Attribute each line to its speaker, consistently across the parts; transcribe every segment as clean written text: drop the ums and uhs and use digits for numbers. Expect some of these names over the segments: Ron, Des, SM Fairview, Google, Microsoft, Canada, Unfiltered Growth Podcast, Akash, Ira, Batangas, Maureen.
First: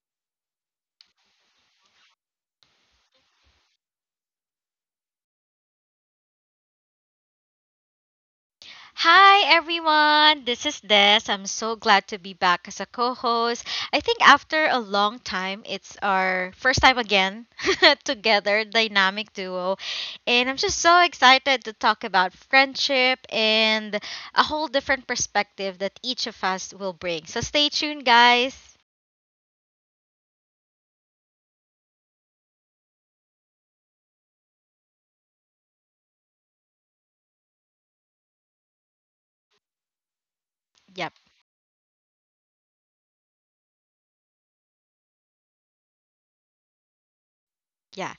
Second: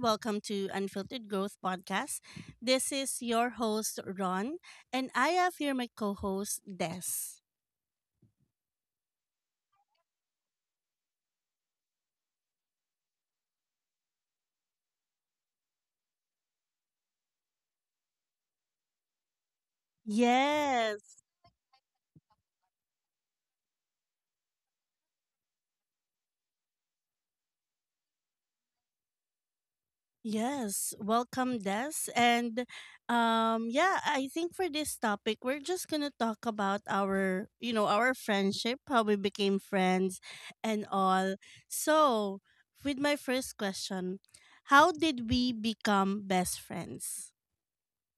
Speaker 1: Welcome to Unfiltered Growth Podcast. This is your host, Ron, and I have here my co host, Des.
Speaker 2: Hi everyone, this is Des. I'm so glad to be back as a co host. I think after a long time, it's our first time again together, dynamic duo. And I'm just so
Speaker 1: Yes,
Speaker 2: excited to talk about friendship and a whole different perspective that each of us will bring. So stay tuned, guys.
Speaker 1: yes. Welcome, Des. And yeah, I think for this topic, we're just going to talk about our friendship, how we became friends, and
Speaker 2: Yep,
Speaker 1: all. So, with my first question, how did we become best friends?
Speaker 2: yeah.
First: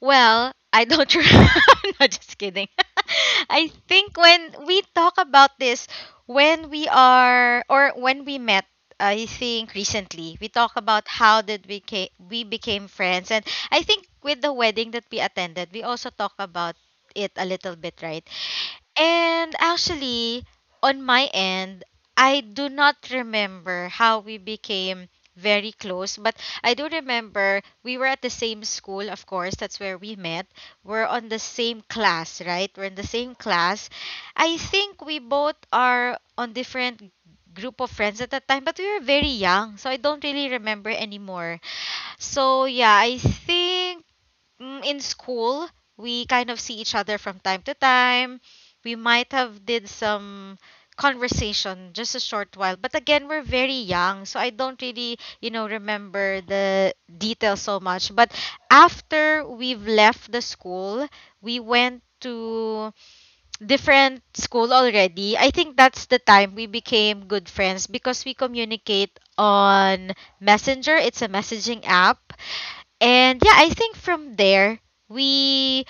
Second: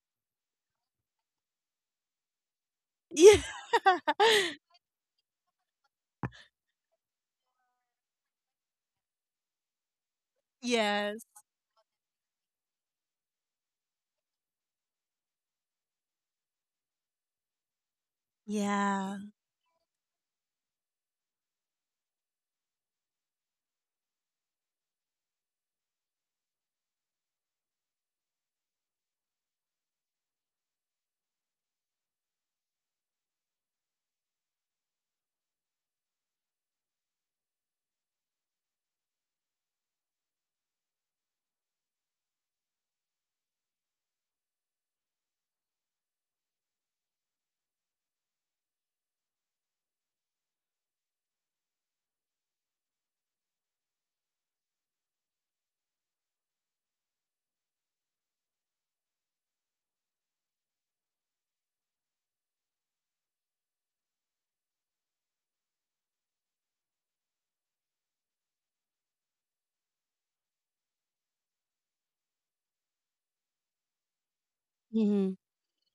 Speaker 2: Well, I don't. No, just kidding. I think when we talk about this, when we are or when we met, I think recently we talk about
Speaker 1: Yeah.
Speaker 2: how did we ca- we became friends, and I think with the wedding that we attended, we also talk about it a little bit, right?
Speaker 1: Yeah.
Speaker 2: And actually, on my end, I do not remember how we became very close, but I do remember we were at the same school, of course, that's where we met. We're on the same class, right? We're in the same class. I think we both are on different group of friends at that time, but we were very young, so I don't really remember anymore. So yeah, I think in school, we kind of see each other from time to time. We might have did some conversation just a short while, but again, we're very young, so I don't really, remember the details so much. But after we've left the school, we went to different school already. I think that's the time we became good friends because we communicate on Messenger. It's a messaging app and yeah, I think from there
Speaker 1: Mhm.
Speaker 2: we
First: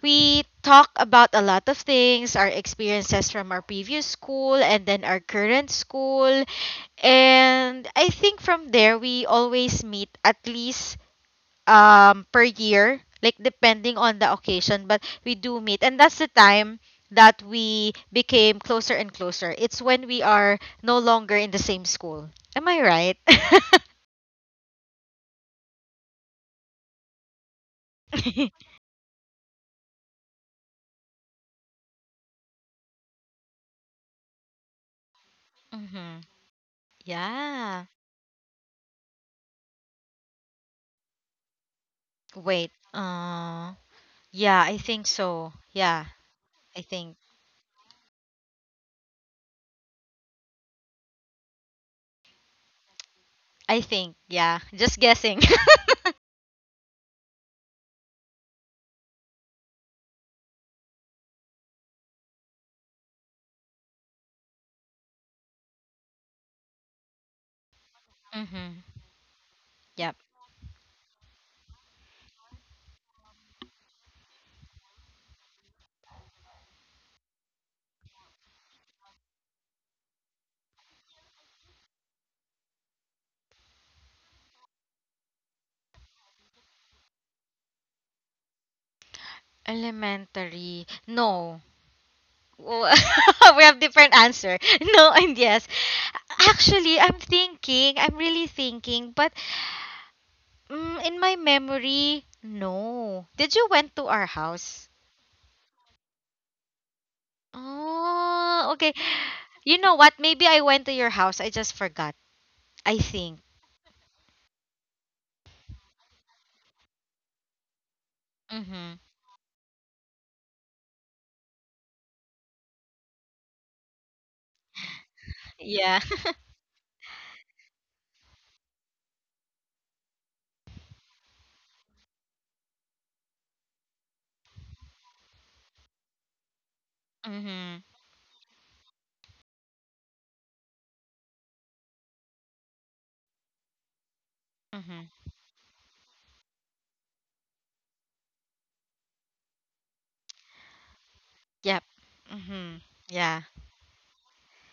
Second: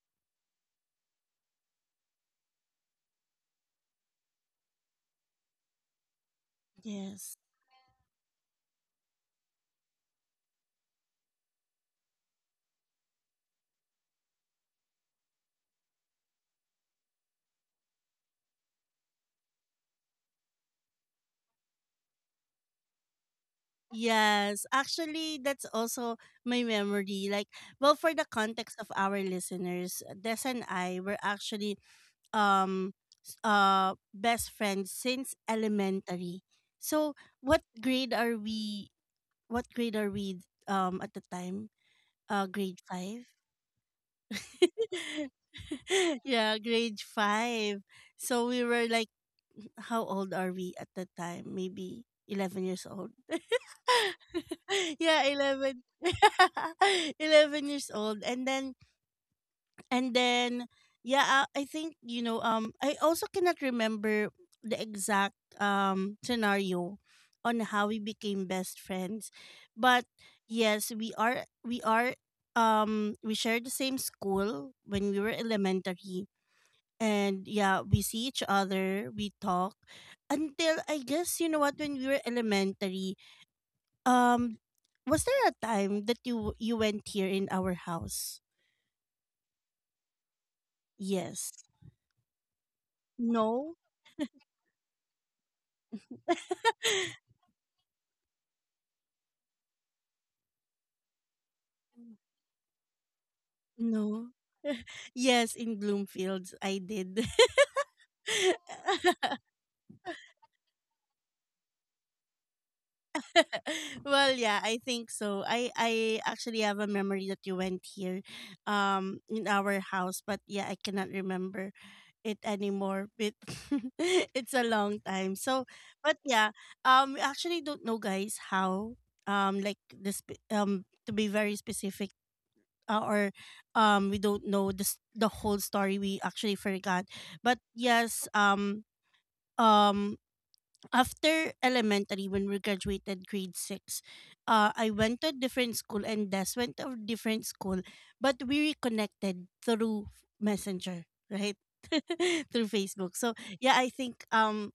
Speaker 2: we talk about a lot of things, our experiences from our previous school and then our current school.
Speaker 1: Yes.
Speaker 2: And I think from there we always meet at least per year, like depending on the occasion, but we do meet. And that's the time that we became closer and closer. It's when we are no longer in the same school. Am I right?
Speaker 1: Yes. Actually, that's also my memory. Like, well, for the context of our listeners, Des and I were actually um best friends since
Speaker 2: hmm
Speaker 1: elementary. So, what
Speaker 2: Yeah.
Speaker 1: grade are we? What grade are we at the time? Uh,
Speaker 2: Wait.
Speaker 1: grade five.
Speaker 2: Yeah, I think so. Yeah,
Speaker 1: Yeah,
Speaker 2: I
Speaker 1: grade
Speaker 2: think.
Speaker 1: five. So we were like, how old are we at that time? Maybe 11 years old.
Speaker 2: I think, yeah. Just
Speaker 1: Yeah,
Speaker 2: guessing.
Speaker 1: 11. 11 years old. And then, yeah, I think, I also cannot remember the exact scenario on how we became
Speaker 2: mhm.
Speaker 1: best friends. But
Speaker 2: Yep.
Speaker 1: yes, we shared the same school when we were elementary, and yeah, we see each other, we talk until, I guess, you know what, when we were elementary, um was there a time that you went here in our house?
Speaker 2: Elementary. No.
Speaker 1: Yes.
Speaker 2: W- we have
Speaker 1: No.
Speaker 2: different answer. No and yes. Actually, I'm thinking. I'm really thinking, but in my memory, no. Did you went to our
Speaker 1: No.
Speaker 2: house?
Speaker 1: Yes, in Bloomfields, I did.
Speaker 2: Oh, okay. You know what? Maybe I went to your house. I just forgot. I think.
Speaker 1: Well, yeah, I think so. I actually have a memory that you went here,
Speaker 2: Mhm.
Speaker 1: in our house, but yeah, I cannot remember it anymore. But it's a long time. So,
Speaker 2: Yeah.
Speaker 1: but yeah, we actually don't know, guys, how, like this, to be very specific. Or we don't know this, the whole story we actually forgot, but
Speaker 2: Mhm.
Speaker 1: yes, um after elementary, when we graduated grade 6, I
Speaker 2: Mm-hmm.
Speaker 1: went to a different school, and Des went to a different school, but we reconnected through Messenger, right?
Speaker 2: Yep.
Speaker 1: Through
Speaker 2: Mm-hmm.
Speaker 1: Facebook. So
Speaker 2: Yeah.
Speaker 1: yeah, I think,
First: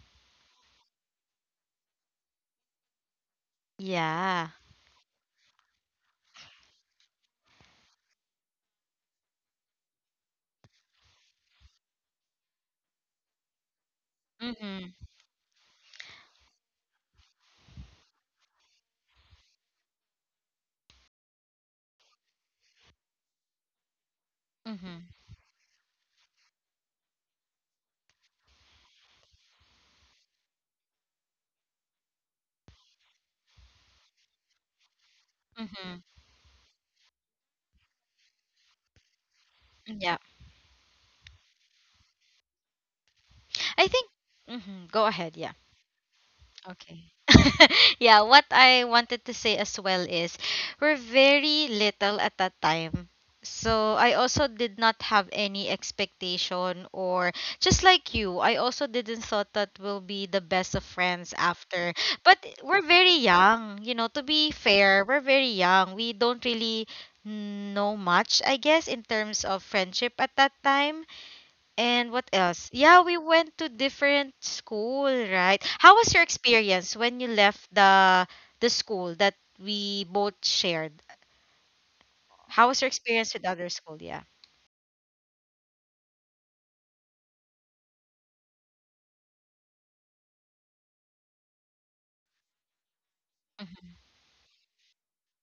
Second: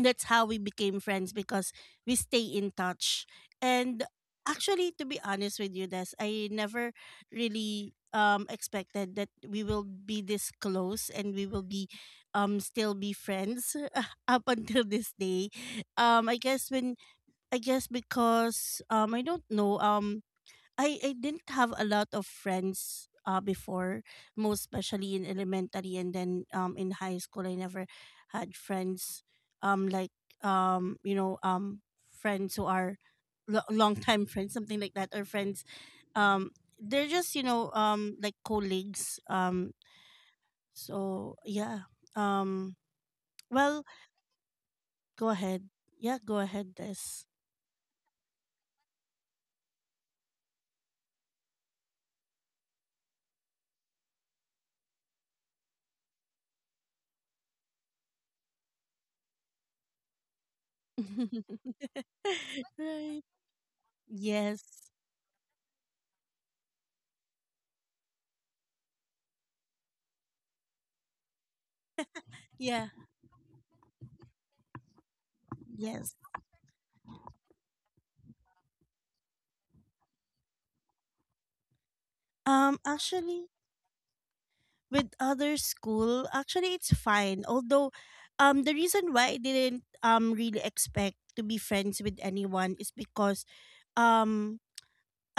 Speaker 1: that's how we became friends because we stay in touch. And
Speaker 2: Yeah.
Speaker 1: actually, to be honest with you, Des, I never really expected that we will be this close, and we will be still be friends up until
Speaker 2: Mm-hmm.
Speaker 1: this day. Um, I guess when I guess, because I don't know, I didn't have a lot of friends before, most
Speaker 2: Mm-hmm.
Speaker 1: especially in elementary, and then in high school I never had friends, like, um you know um friends who are long time friends, something like that, or friends,
Speaker 2: Mm-hmm.
Speaker 1: they're just, like colleagues,
Speaker 2: Yeah.
Speaker 1: so yeah, um well,
Speaker 2: I think. Mm-hmm. Go
Speaker 1: go
Speaker 2: ahead. Yeah.
Speaker 1: ahead. Yeah, go ahead,
Speaker 2: Okay.
Speaker 1: Des.
Speaker 2: yeah, what I wanted to say as well is we're very little at that time. So I also did not have any expectation or just like you, I also didn't thought that we'll be the best of friends after. But we're very
Speaker 1: Right.
Speaker 2: young, you know, to be
Speaker 1: Yes.
Speaker 2: fair, we're very young. We don't really know much, I guess, in terms of friendship at that time. And what else?
Speaker 1: Yeah.
Speaker 2: Yeah, we went to different school, right? How was
Speaker 1: Yes.
Speaker 2: your experience when you left the school that we both shared? How was your experience with
Speaker 1: Actually,
Speaker 2: other school? Yeah.
Speaker 1: with other school, actually it's fine. Although, the reason why I didn't really expect to be friends with anyone is because um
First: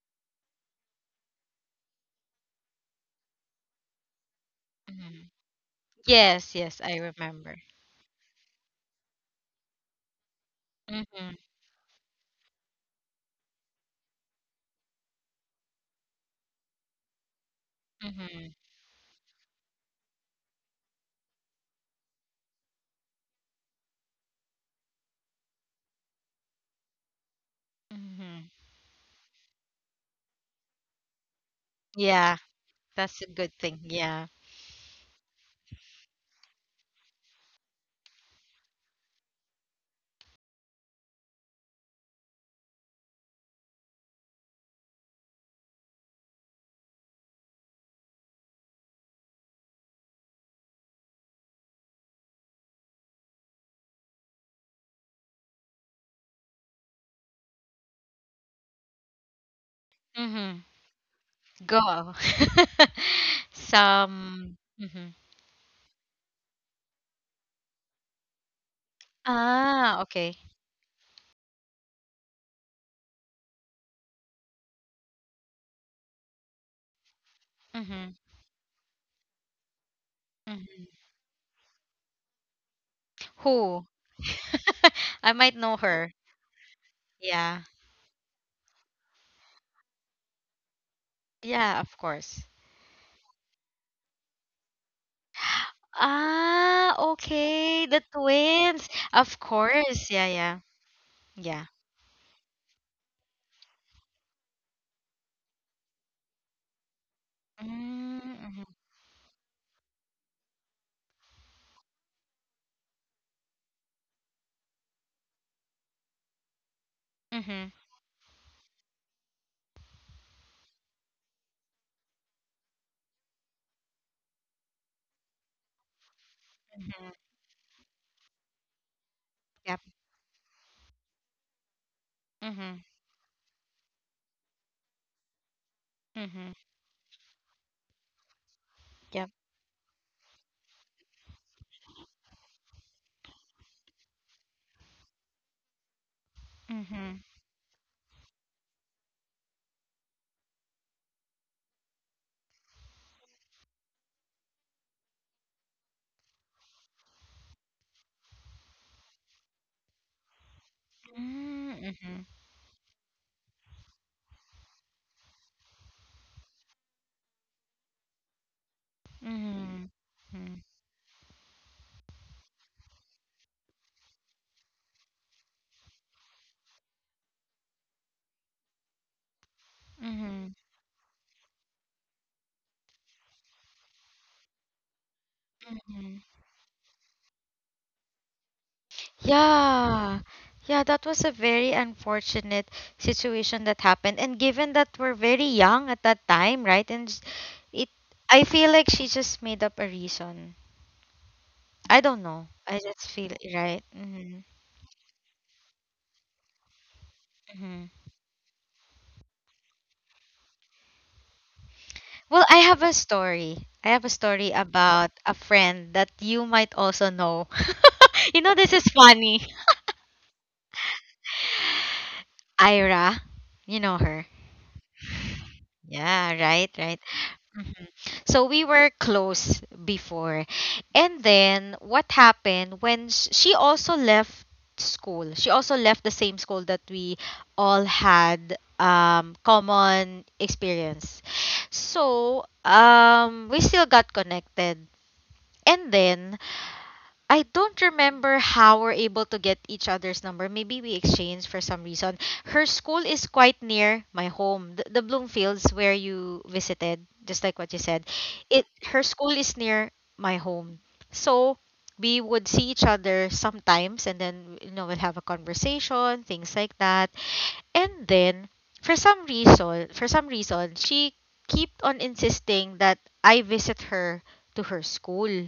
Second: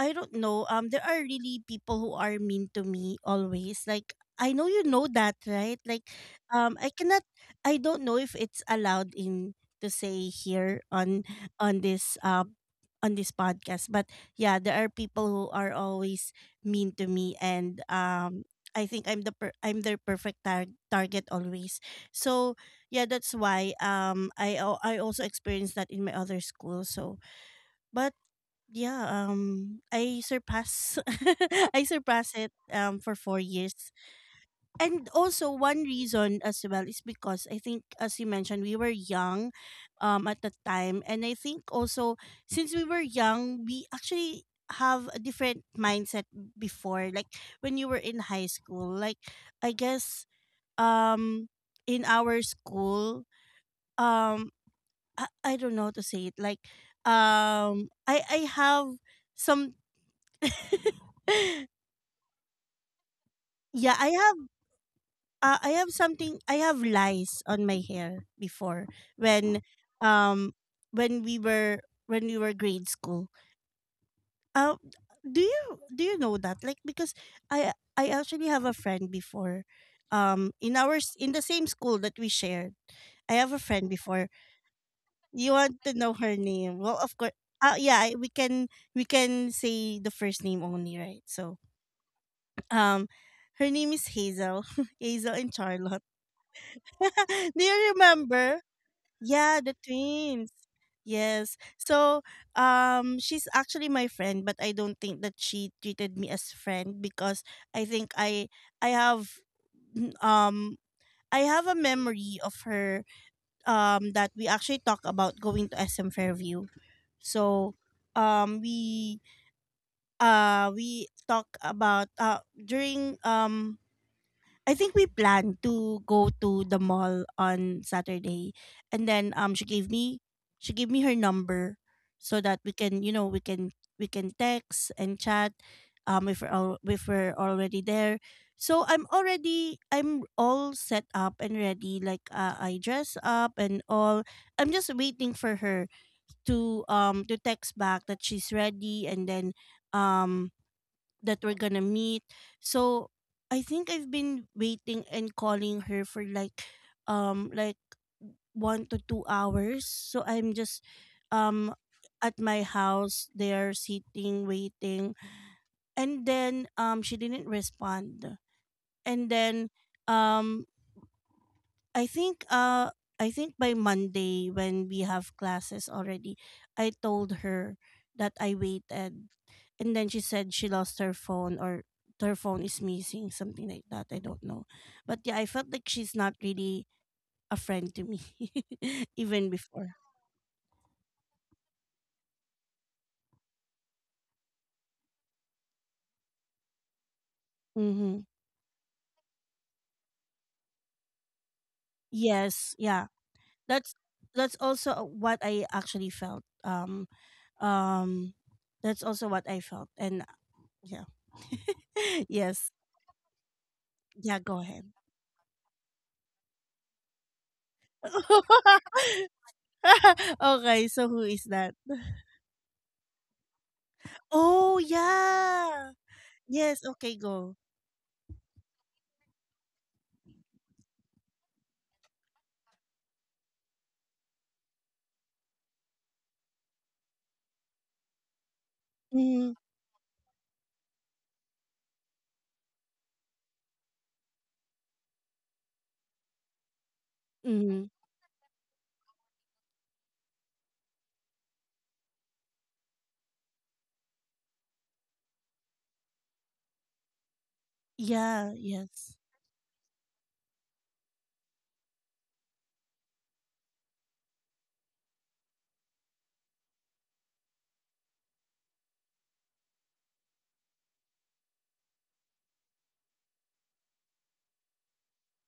Speaker 1: I don't know. There are really people who are mean to me always. Like, I know you know
Speaker 2: hmm
Speaker 1: that, right? Like,
Speaker 2: Yes, yes,
Speaker 1: I
Speaker 2: I
Speaker 1: cannot.
Speaker 2: remember.
Speaker 1: I don't know if it's allowed in to say here on
Speaker 2: Mm-hmm,
Speaker 1: on this podcast. But yeah, there are people who are always mean to me, and
Speaker 2: mm-hmm,
Speaker 1: I think I'm I'm their perfect target always. So yeah, that's why I also experienced that in my other school. So but
Speaker 2: mm-hmm.
Speaker 1: yeah, I surpass I surpass
Speaker 2: Yeah,
Speaker 1: it for
Speaker 2: that's a
Speaker 1: 4
Speaker 2: good thing.
Speaker 1: years.
Speaker 2: Yeah.
Speaker 1: And also one reason as well is because I think, as you mentioned, we were young at the time, and I think also, since we were young, we actually have a different mindset before, like when you were in high school, like I guess um in our school, um I don't know how to say it, like I have some.
Speaker 2: Mm-hmm. Go.
Speaker 1: Yeah, I have,
Speaker 2: Some. Mm-hmm.
Speaker 1: I have something, I have lice on my hair before, when
Speaker 2: Ah, okay.
Speaker 1: um when we were when we were grade school. Uh, do you do you know that? Like, because I
Speaker 2: Mm-hmm,
Speaker 1: actually have a friend before, in
Speaker 2: mm-hmm.
Speaker 1: our in the same school that we shared. I have a
Speaker 2: Who?
Speaker 1: friend before.
Speaker 2: I
Speaker 1: You
Speaker 2: might know
Speaker 1: want to know
Speaker 2: her.
Speaker 1: her name? Well, of course.
Speaker 2: Yeah.
Speaker 1: Yeah, we can say the first name only, right? So,
Speaker 2: Yeah, of course.
Speaker 1: Um, her name is Hazel. Hazel and Charlotte.
Speaker 2: Ah,
Speaker 1: Do
Speaker 2: okay,
Speaker 1: you
Speaker 2: the
Speaker 1: remember?
Speaker 2: twins. Of
Speaker 1: Yeah, the
Speaker 2: course. Yeah,
Speaker 1: twins.
Speaker 2: yeah.
Speaker 1: Yes.
Speaker 2: Yeah.
Speaker 1: So, she's actually my friend, but I don't think that she treated me as friend because I think I
Speaker 2: Mm-hmm.
Speaker 1: I n- um have a memory of her, that we actually talk about going to SM Fairview.
Speaker 2: Mm-hmm.
Speaker 1: So, we, we talk about, during, I think we planned to go to the
Speaker 2: Mm-hmm.
Speaker 1: mall on Saturday, and then she
Speaker 2: Yep.
Speaker 1: gave me she gave me her number so that we
Speaker 2: Mm-hmm.
Speaker 1: can you know we can we can text and chat,
Speaker 2: Mm-hmm.
Speaker 1: if we're already there. So
Speaker 2: Yep.
Speaker 1: I'm all set up and ready. Like, I dress up and all. I'm just waiting for her to um
Speaker 2: Mm-hmm.
Speaker 1: to text back that she's ready, and then um that we're gonna meet. So I think I've been waiting and calling her for like 1 to 2 hours. So I'm just, um
Speaker 2: Mm-hmm.
Speaker 1: at my house there, sitting, waiting. And then she didn't respond. And then
Speaker 2: Mm-hmm.
Speaker 1: um I think uh I think by Monday, when we have classes already, I told her that I waited, and then she
Speaker 2: Mm-hmm.
Speaker 1: said she lost her phone or her phone is missing, something like that. I don't know. But yeah, I felt like
Speaker 2: Mm-hmm.
Speaker 1: she's not really a friend to me even before.
Speaker 2: Yeah. Yeah, that was a very unfortunate situation that happened. And given that we're very young at that time, right? And s- it
Speaker 1: Mm-hmm.
Speaker 2: I feel like she just made up a reason. I don't know.
Speaker 1: Yes,
Speaker 2: I just
Speaker 1: yeah.
Speaker 2: feel right.
Speaker 1: That's
Speaker 2: Mm-hmm.
Speaker 1: that's also, what I actually felt.
Speaker 2: mm-hmm.
Speaker 1: Um that's also what I felt, and yeah.
Speaker 2: Well, I
Speaker 1: Yes.
Speaker 2: have a story. I have a
Speaker 1: Yeah,
Speaker 2: story
Speaker 1: go ahead.
Speaker 2: about a friend that you might also know. you know, this is funny.
Speaker 1: Okay, so who is that?
Speaker 2: Ira, you know her.
Speaker 1: Oh, yeah.
Speaker 2: Yeah, right,
Speaker 1: Yes,
Speaker 2: right.
Speaker 1: okay, go.
Speaker 2: Mhm. So we were close before. And then what happened when she also left school? She also left the same school that we all had
Speaker 1: Mm-hmm.
Speaker 2: common experience. So, we still got connected. And then I don't
Speaker 1: Mm-hmm.
Speaker 2: remember how we're able to get each other's number. Maybe we exchanged for some reason. Her school is quite near my home, the Bloomfields where you visited, just like what you said.
Speaker 1: Yeah,
Speaker 2: It her
Speaker 1: yes.
Speaker 2: school is near my home, so we would see each other sometimes, and then you know we'll have a conversation, things like that. And then for some reason, she kept on insisting that I visit her to her school,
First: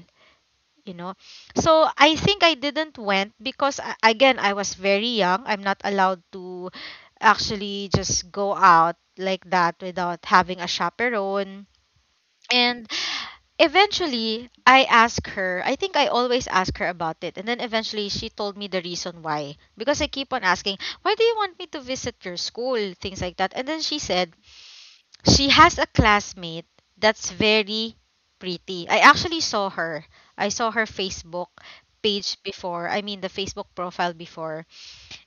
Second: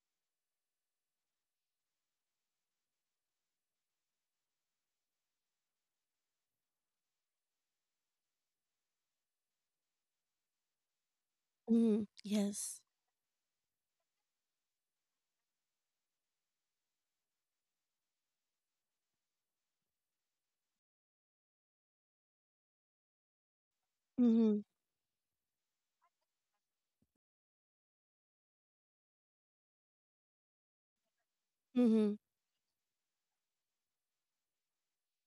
Speaker 2: you know. So I think I didn't went because again, I was very young, I'm not allowed to actually just go out like that without having a chaperone.
Speaker 1: Mm-hmm. Yes.
Speaker 2: And eventually I asked her, I think I always ask her about it, and then eventually she told me the reason why, because I keep on asking, why do you want me to visit your school, things like that. And then she said
Speaker 1: Mm-hmm.
Speaker 2: she has a classmate that's very pretty. I actually saw her. I saw her Facebook
Speaker 1: Mm-hmm.
Speaker 2: page before. I mean the Facebook profile before.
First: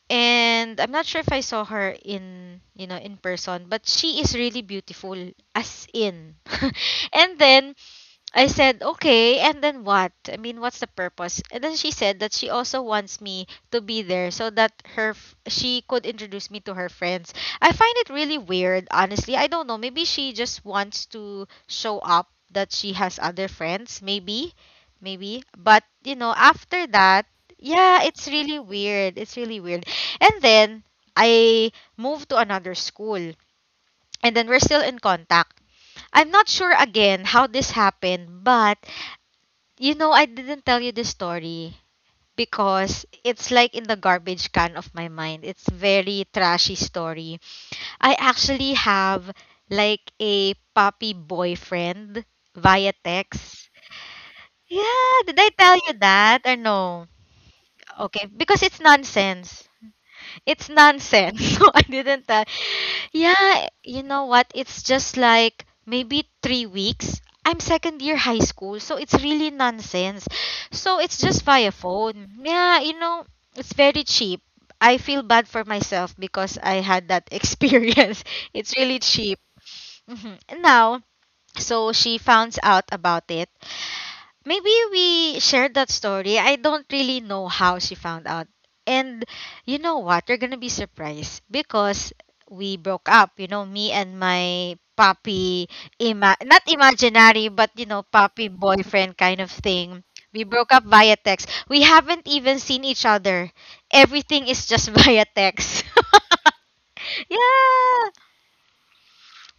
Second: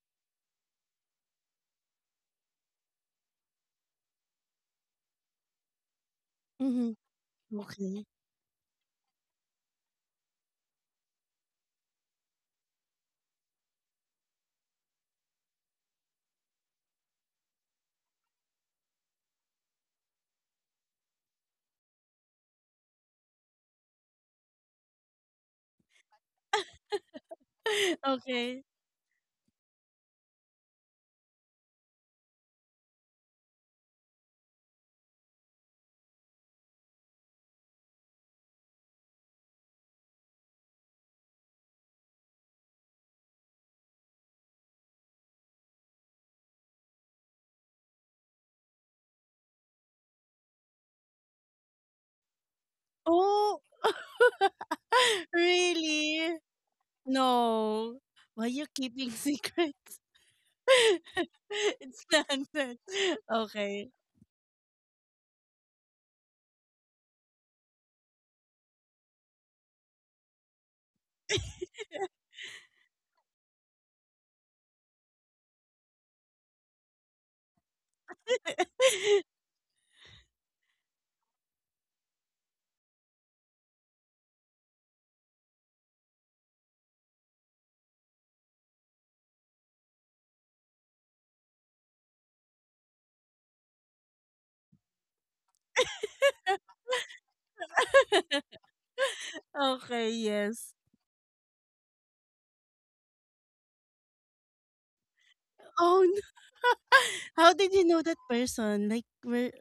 Speaker 2: And I'm not sure if I saw her in, you know, in person, but she is really beautiful as in.
Speaker 1: Mm-hmm.
Speaker 2: And then
Speaker 1: Okay.
Speaker 2: I said, okay, and then what? I mean, what's the purpose? And then she said that she also wants me to be there so that she could introduce me to her friends. I find it really weird, honestly. I don't know. Maybe she just wants to show up that she has other friends, maybe. Maybe. But, you know, after that, yeah, it's really
Speaker 1: Okay.
Speaker 2: weird. It's really weird. And then I moved to another school. And then we're still in contact. I'm not sure again how this happened, but you know, I didn't tell you this story because it's like in the garbage can of my mind. It's very trashy story. I actually have like a puppy boyfriend via
Speaker 1: Oh,
Speaker 2: text. Yeah, did I tell you
Speaker 1: really?
Speaker 2: that or no?
Speaker 1: No.
Speaker 2: Okay,
Speaker 1: Why you
Speaker 2: because
Speaker 1: keeping secrets?
Speaker 2: it's nonsense. So I
Speaker 1: It's
Speaker 2: didn't tell.
Speaker 1: nonsense.
Speaker 2: Yeah,
Speaker 1: Okay.
Speaker 2: you know what? It's just like maybe 3 weeks. I'm second year high school, so it's really nonsense. So it's just via phone. Yeah, you know, it's very cheap. I feel bad for myself because I had that experience. It's really cheap. Hmm Now, so she finds out about it. Maybe we shared that story. I don't really know how she found out. And you know what? You're gonna be surprised because we broke up. You know, me and my puppy, not imaginary, but you know, puppy boyfriend kind of thing.
Speaker 1: Okay,
Speaker 2: We
Speaker 1: yes.
Speaker 2: broke up via text. We haven't even seen each other. Everything is just via text.
Speaker 1: Oh, no. How did you know
Speaker 2: yeah.
Speaker 1: that person? Like, where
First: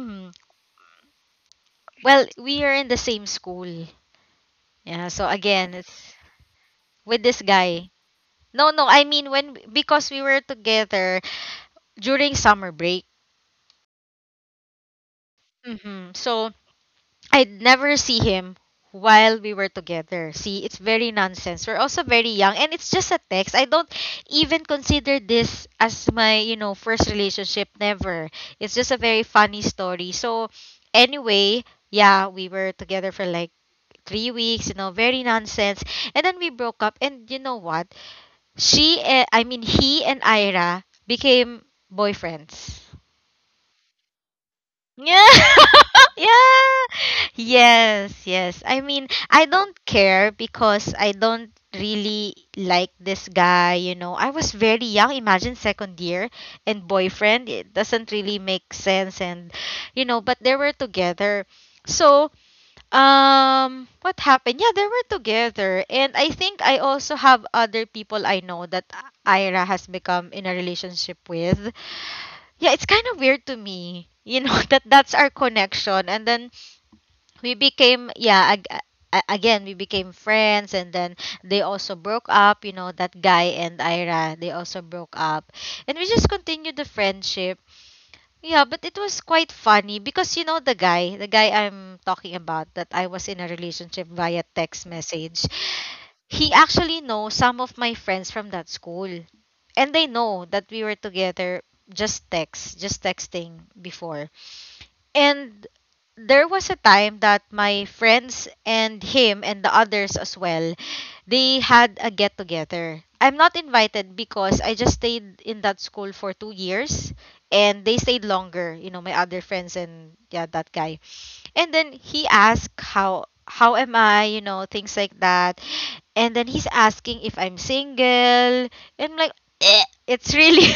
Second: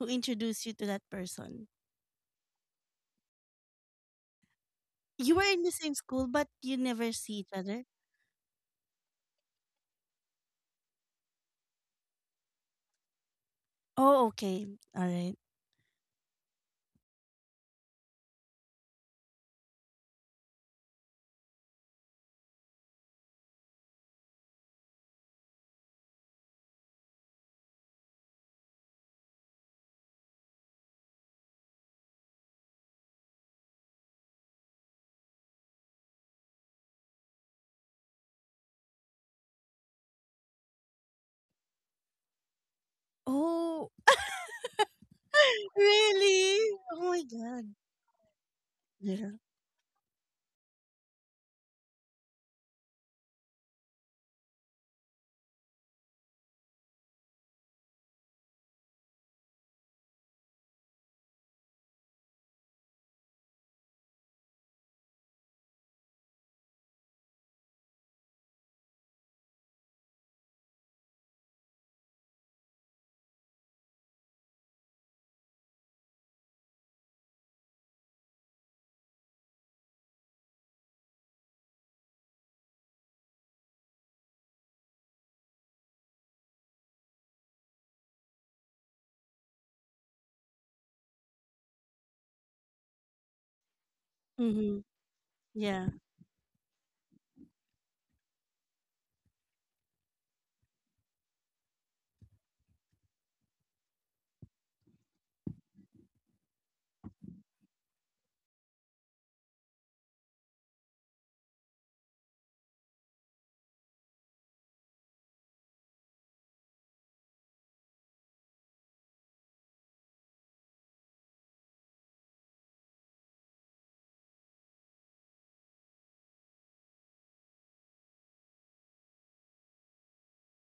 Speaker 1: who introduced you to that person?
Speaker 2: Well, we are in the same school. Yeah. So
Speaker 1: You were in the
Speaker 2: again,
Speaker 1: same
Speaker 2: it's
Speaker 1: school, but you never
Speaker 2: with
Speaker 1: see
Speaker 2: this
Speaker 1: each other.
Speaker 2: guy. No, no. I mean when because we were together during summer break.
Speaker 1: Oh, okay. All right.
Speaker 2: Hmm So I'd never see him while we were together. See, it's very nonsense. We're also very young and it's just a text. I don't even consider this as my, you know, first relationship never. It's just a very funny story. So anyway, yeah, we were together for like 3 weeks, you know, very nonsense. And then we broke up and you know what? I mean, he and Ira became boyfriends.
Speaker 1: Oh,
Speaker 2: Yeah.
Speaker 1: really?
Speaker 2: yeah.
Speaker 1: Oh my God.
Speaker 2: Yes, yes. I mean,
Speaker 1: Yeah.
Speaker 2: I don't care because I don't really like this guy, you know. I was very young, imagine second year and boyfriend. It doesn't really make sense and you know, but they were together. So, what happened? Yeah, they were together. And I think I also have other people I know that Ira has become in a relationship with. Yeah, it's kind of weird to me, you know, that that's our connection. And then we became, yeah, again, we became friends. And then they also broke up, you know, that guy and Ira, they also broke up. And we just continued the friendship. Yeah, but it was quite funny because you know the guy I'm talking about that I was in a relationship via
Speaker 1: Mm-hmm.
Speaker 2: text message.
Speaker 1: Yeah.
Speaker 2: He actually knows some of my friends from that school. And they know that we were together, just text, just texting before. And there was a time that my friends and him and the others as well, they had a get together. I'm not invited because I just stayed in that school for 2 years and they stayed longer, you know, my other friends and yeah, that guy. And then he asked how am I, you know, things like that. And then he's asking if I'm single. And I'm like, "Eh." It's really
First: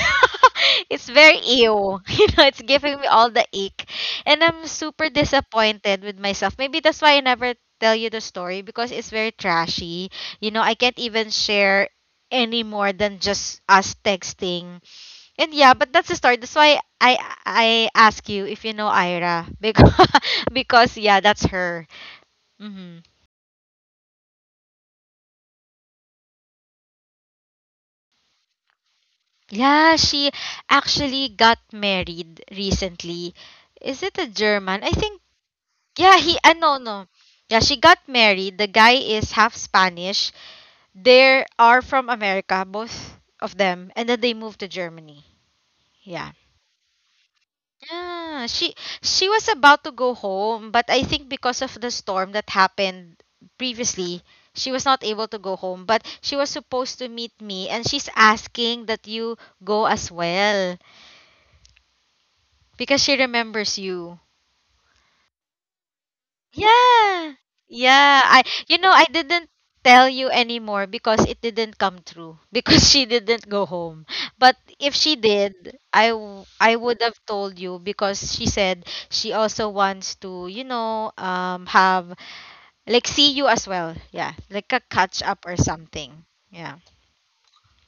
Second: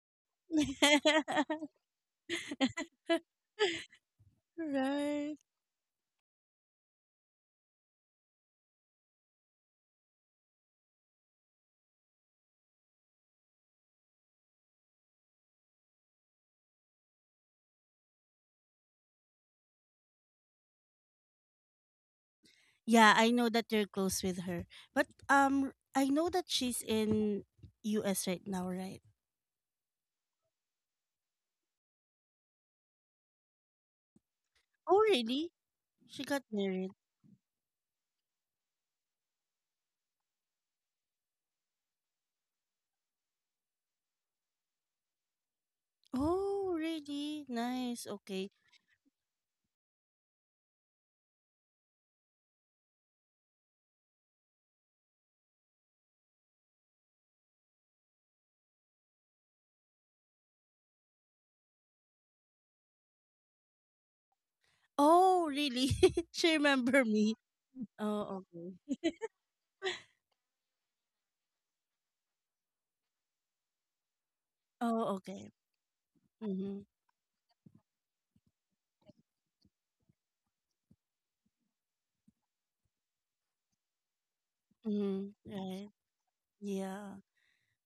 Speaker 2: it's very ew. You know, it's giving me all the ick. And I'm super
Speaker 1: Right.
Speaker 2: disappointed with myself. Maybe that's why I never tell you the story because it's very trashy. You know, I can't even share any more than just us texting and yeah, but that's the story. That's why I ask you if you know Ira because because yeah, that's her. Hmm
Speaker 1: Yeah, I know that you're close with her, but I know that she's in U.S. right now, right?
Speaker 2: Yeah, she actually got married recently. Is it a German? I
Speaker 1: Oh,
Speaker 2: think
Speaker 1: really?
Speaker 2: yeah.
Speaker 1: She
Speaker 2: He
Speaker 1: got
Speaker 2: no
Speaker 1: married.
Speaker 2: no. Yeah, she got married. The guy is half Spanish. They are from America, both of them, and then they moved to Germany. Yeah.
Speaker 1: Oh, really? Nice.
Speaker 2: Yeah,
Speaker 1: Okay.
Speaker 2: she was about to go home, but I think because of the storm that happened previously, she was not able to go home, but she was supposed to meet me and she's asking that you go as well because she remembers you.
Speaker 1: Oh, really? She remember
Speaker 2: Yeah.
Speaker 1: me.
Speaker 2: Yeah. I
Speaker 1: Oh, okay.
Speaker 2: you know, I didn't tell you anymore because it didn't come true because she didn't go home. But if she
Speaker 1: Oh, okay.
Speaker 2: did, I
Speaker 1: Mm-hmm.
Speaker 2: would have told you because she said she also wants to, have like see you as well. Yeah. Like a
Speaker 1: Mm-hmm.
Speaker 2: catch up or
Speaker 1: Right.
Speaker 2: something. Yeah.
Speaker 1: Yeah.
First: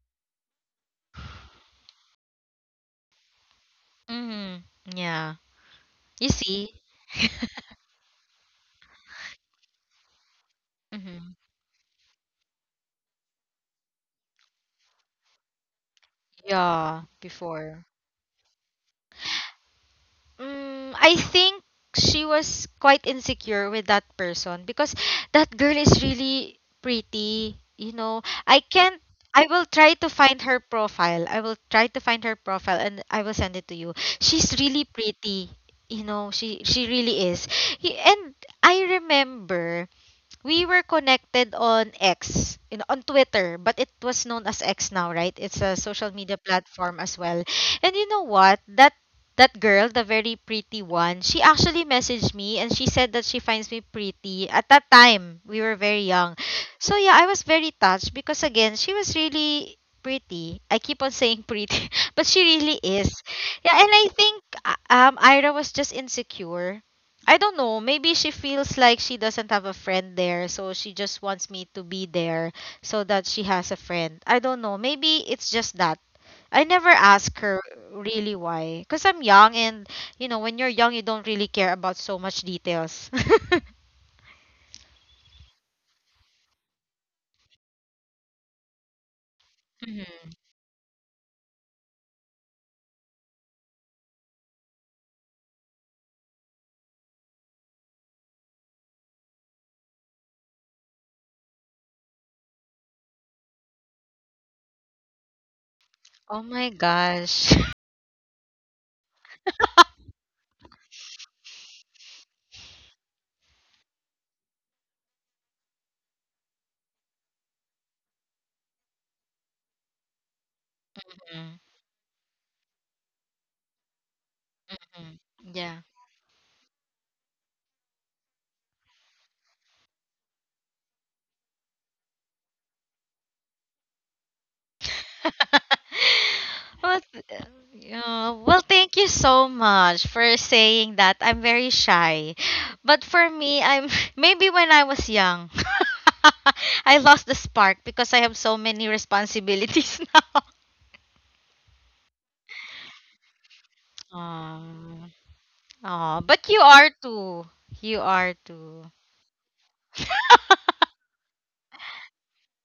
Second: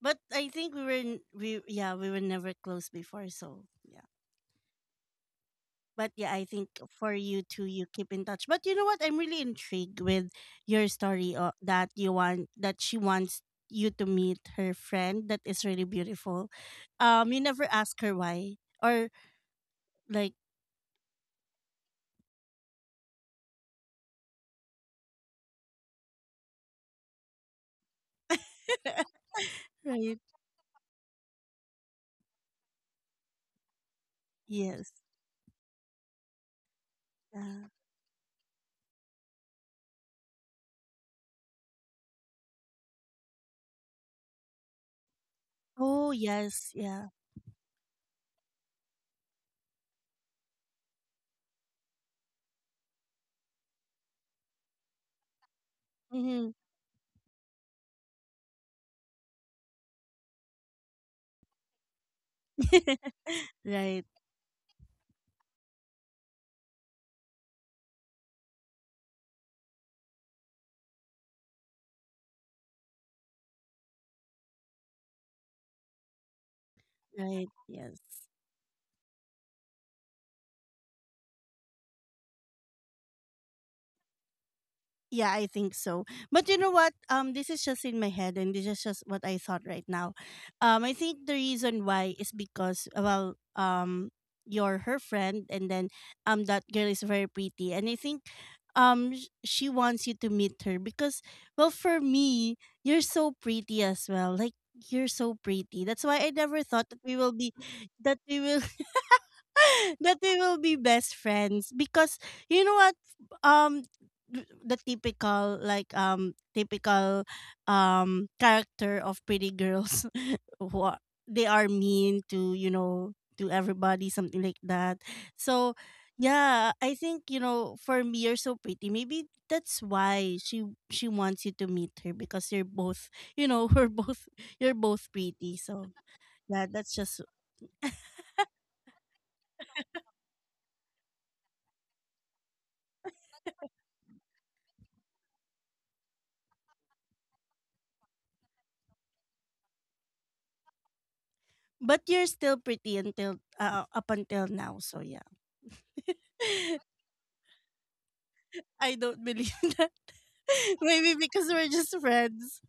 Speaker 1: But I think we were never close before, so yeah.
Speaker 2: Mhm. Yeah.
Speaker 1: But
Speaker 2: You
Speaker 1: yeah, I
Speaker 2: see?
Speaker 1: think for you two, you keep in touch. But you know what? I'm really intrigued with your story,
Speaker 2: Mhm.
Speaker 1: that she wants you to meet her friend that is really beautiful.
Speaker 2: Yeah,
Speaker 1: You never
Speaker 2: before.
Speaker 1: ask her why, or like.
Speaker 2: Mm, I think she was quite insecure with that person because that girl is really pretty. You know, I can't. I will try
Speaker 1: Right?
Speaker 2: to find her profile. I will try to find her profile and I will send it to you. She's
Speaker 1: Yes.
Speaker 2: really pretty. You know, she really is.
Speaker 1: Yeah.
Speaker 2: And I remember we were connected on X, in on Twitter, but it was known as X now, right? It's a
Speaker 1: Oh,
Speaker 2: social media
Speaker 1: yes.
Speaker 2: platform
Speaker 1: Yeah.
Speaker 2: as well. And you know what? That girl, the very pretty one, she actually messaged me and she said that she finds me pretty. At that time, we were very young.
Speaker 1: Mhm.
Speaker 2: So yeah, I was very touched because again, she was really pretty. I keep on saying pretty, but she really is. Yeah, and
Speaker 1: Right,
Speaker 2: I think Ira was just insecure. I don't know. Maybe she feels like she doesn't have a friend there, so she just wants me to be there so that she has a friend. I don't know. Maybe it's just that. I never ask
Speaker 1: right.
Speaker 2: her
Speaker 1: Yes.
Speaker 2: really why. Because I'm young, and you know, when you're young, you don't really care about so much details.
Speaker 1: Yeah, I think so. But you know what? This is just in my head, and this is just what I thought right now.
Speaker 2: Mhm.
Speaker 1: I think the reason why is because, well, you're her friend, and then that girl is very pretty, and I think she wants you to meet her because, well, for me, you're so pretty as well. Like, you're so pretty. That's why I
Speaker 2: Oh
Speaker 1: never
Speaker 2: my
Speaker 1: thought that we will be,
Speaker 2: gosh.
Speaker 1: that we will that we will be best friends, because you know what, um the typical, like typical, character of pretty girls who are, they
Speaker 2: Mhm,
Speaker 1: are mean to you know to everybody, something like that.
Speaker 2: mhm.
Speaker 1: So
Speaker 2: Yeah.
Speaker 1: yeah, I think, for me, you're so pretty, maybe that's why she wants you to meet her because you're both, we're both you're both pretty. So yeah, that's
Speaker 2: well,
Speaker 1: just.
Speaker 2: th- well, thank you so much for saying that. I'm very shy. But for me, I'm maybe when I was young, I lost the spark because I have so many responsibilities now.
Speaker 1: But you're still pretty until up until now, so
Speaker 2: Um,
Speaker 1: yeah.
Speaker 2: oh, but you are too. You are too.
Speaker 1: I don't believe that. Maybe because we're just friends.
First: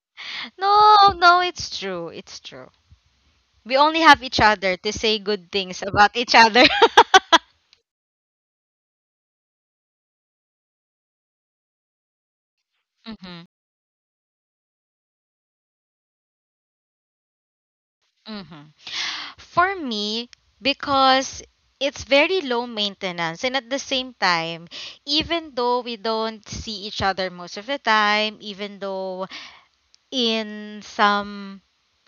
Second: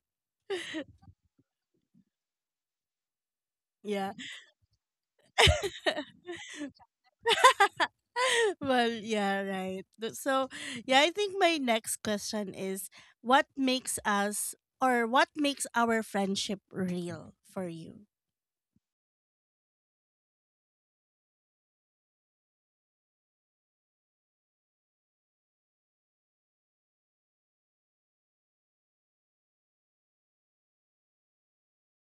Speaker 2: No, no, it's true. It's true. We only
Speaker 1: Yeah.
Speaker 2: have each other to say good things about each other.
Speaker 1: Well, yeah, right. So, yeah, I think my next question is,
Speaker 2: Mm-hmm.
Speaker 1: what makes us what makes our friendship real for you?
Speaker 2: Mm-hmm. For me, because it's very low maintenance and at the same time, even though we don't see each other most of the time, even though in some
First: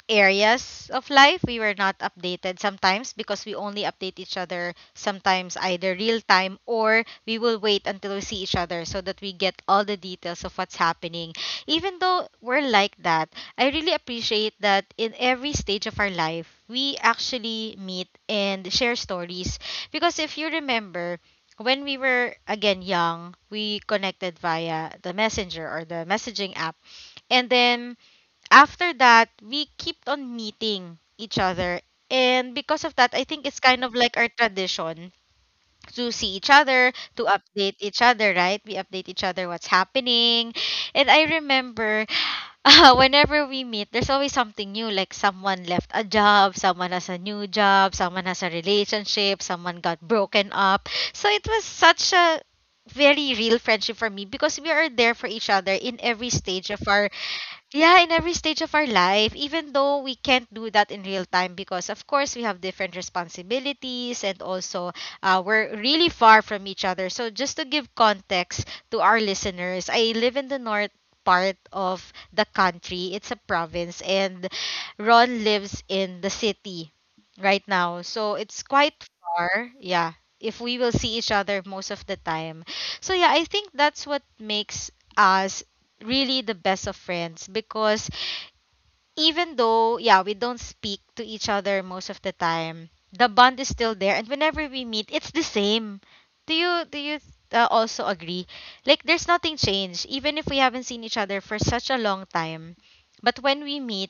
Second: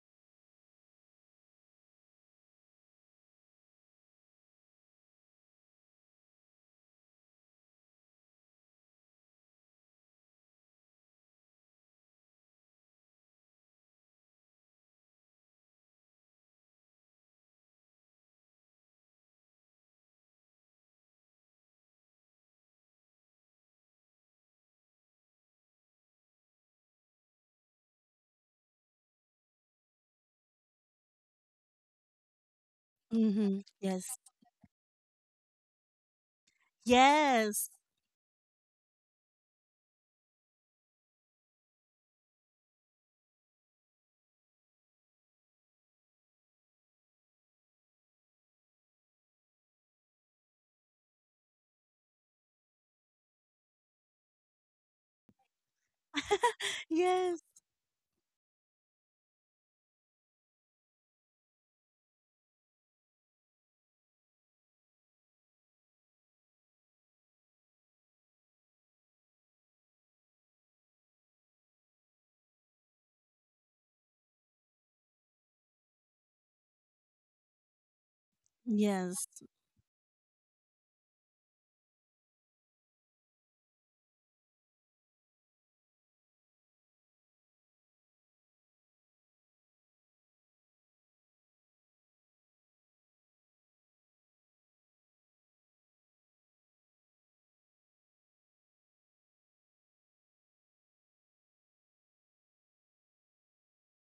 Speaker 2: areas of life we were not updated sometimes because we only update each other sometimes either real time or we will wait until we see each other so that we get all the details of what's happening. Even though we're like that, I really appreciate that in every stage of our life we actually meet and share stories, because if you remember when we were again young, we connected via the messenger or the messaging app, and then after that, we keep on meeting each other. And because of that, I think it's
Speaker 1: Mhm.
Speaker 2: kind of
Speaker 1: Yes.
Speaker 2: like our tradition to see each other, to
Speaker 1: Yes.
Speaker 2: update each other, right? We update each other what's happening. And I remember whenever we meet, there's always something new. Like someone left a job, someone has a new job, someone has a relationship, someone got broken up. So it was such a very real friendship for me because we are there for each other in every stage of our
Speaker 1: Yes.
Speaker 2: yeah, in every stage of our life, even though we can't do that in real time because, of course, we have different responsibilities and also we're really far from each other. So, just to give context to our listeners, I live in the north part of the country, it's a province, and Ron lives in the city right now. So, it's quite
Speaker 1: Yes.
Speaker 2: far, yeah, if we will see each other most of the time. So, yeah, I think that's what makes us really the best of friends because even though yeah we don't speak to each other most of the time, the bond is still there and whenever we meet it's the same. Do you also agree like there's nothing changed even if we haven't seen each other for such a long time, but when we meet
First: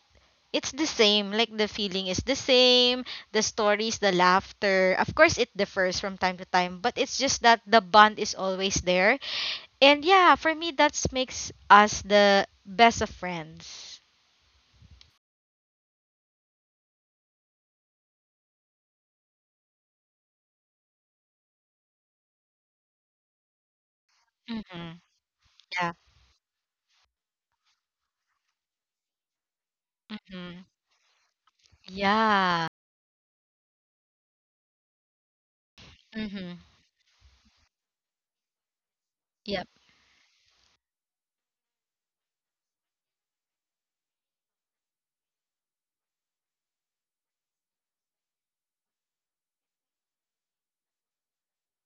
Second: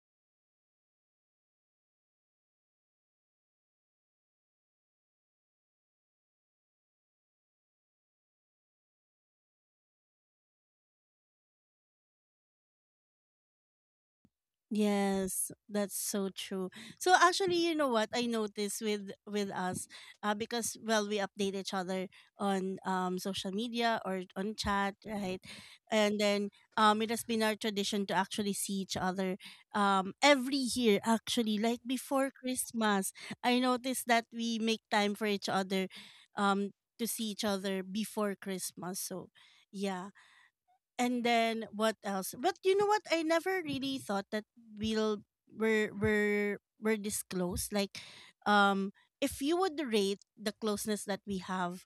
Speaker 2: it's the same, like the feeling is the same? The stories, the laughter, of course it differs from time to time, but it's just that the bond is always there. And yeah, for me, that makes us the best of friends.
Speaker 1: Yes, that's so true. So actually, you know what I noticed with us, because, well, we update each other on social media or on
Speaker 2: Mm-hmm.
Speaker 1: chat, right?
Speaker 2: Yeah.
Speaker 1: And then it has been our tradition to actually see each other every
Speaker 2: Mm-hmm.
Speaker 1: year. Actually, like before
Speaker 2: Yeah.
Speaker 1: Christmas, I noticed that we make time for each other,
Speaker 2: Mm-hmm.
Speaker 1: um, to see each other before Christmas. So,
Speaker 2: Yep.
Speaker 1: yeah. And then what else? But you know what? I never really thought that we'll we're this close. Like, um, if you would rate the closeness that we have,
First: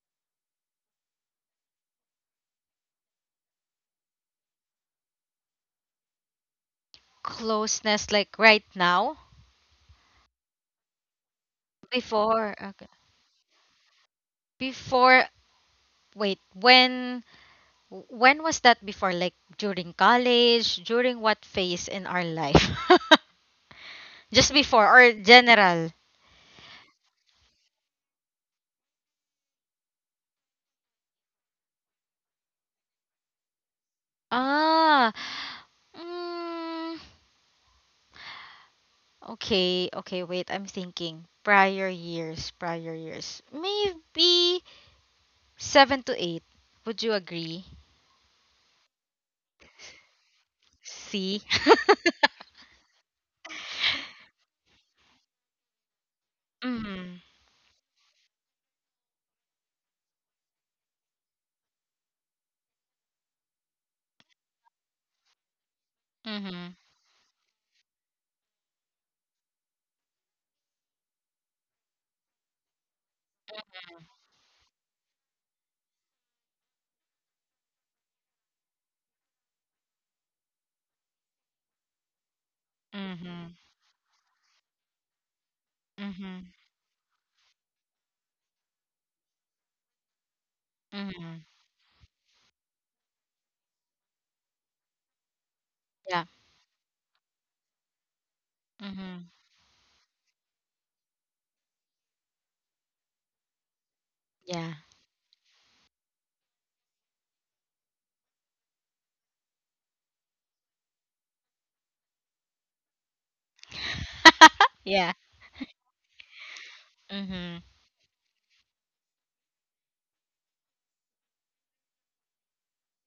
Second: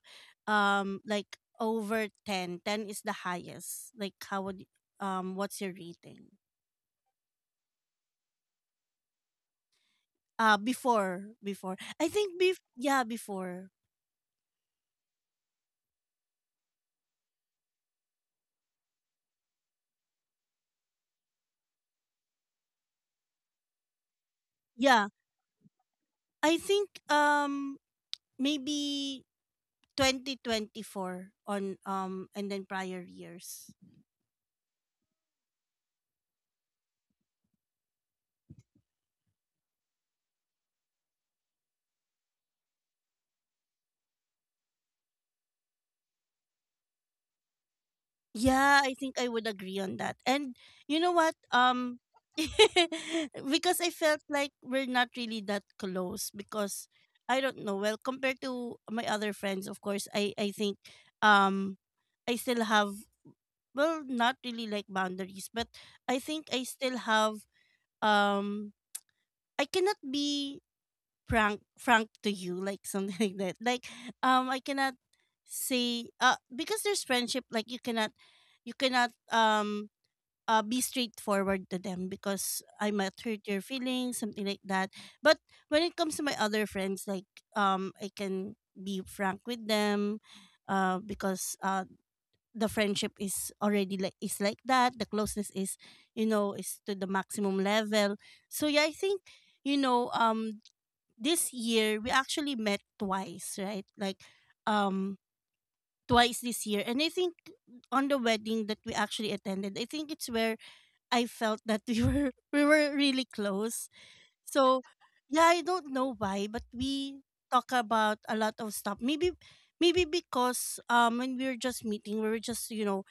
Speaker 1: like over 10, 10 is the highest. Like, how would what's your rating?
Speaker 2: Closeness, like right now.
Speaker 1: Before I think
Speaker 2: Before,
Speaker 1: bef-
Speaker 2: okay.
Speaker 1: yeah before
Speaker 2: Before, wait, when was that before? Like during college, during what phase in our life? Just before
Speaker 1: yeah
Speaker 2: or general?
Speaker 1: I think maybe 2024 on, and then prior years.
Speaker 2: Ah. Mm. Okay, okay, wait, I'm thinking. Prior years. Maybe seven to eight. Would you agree?
Speaker 1: Yeah, I think I would agree on that. And you know what?
Speaker 2: See?
Speaker 1: Because I felt like we're not really that close because
Speaker 2: Mm-hmm.
Speaker 1: I don't know. Well, compared to my other friends, of course, I think um I still have, well, not really like boundaries, but I think I
Speaker 2: Mm-hmm.
Speaker 1: still have, um I cannot be frank to you, like something like that. Like I cannot say, because there's friendship, like you cannot, you cannot um be straightforward to them, because I might hurt
Speaker 2: Mm-hmm.
Speaker 1: your feelings, something like that. But when it comes to my
Speaker 2: Mm-hmm.
Speaker 1: other friends, like I can be frank with them,
Speaker 2: Mm-hmm.
Speaker 1: because the friendship is already like, is like that. The closeness is, you
Speaker 2: Yeah.
Speaker 1: know, is to the maximum level. So yeah, I think,
Speaker 2: Mm-hmm.
Speaker 1: you know, this year we actually met twice, right? Like,
Speaker 2: Yeah.
Speaker 1: um, twice this year, and I think on the wedding that we actually attended, I think it's where I felt that we were we were really close. So
Speaker 2: Yeah.
Speaker 1: yeah, I don't know why, but we
Speaker 2: Mm-hmm.
Speaker 1: talk about a lot of stuff. Maybe maybe because when we were just meeting, we were just, you know,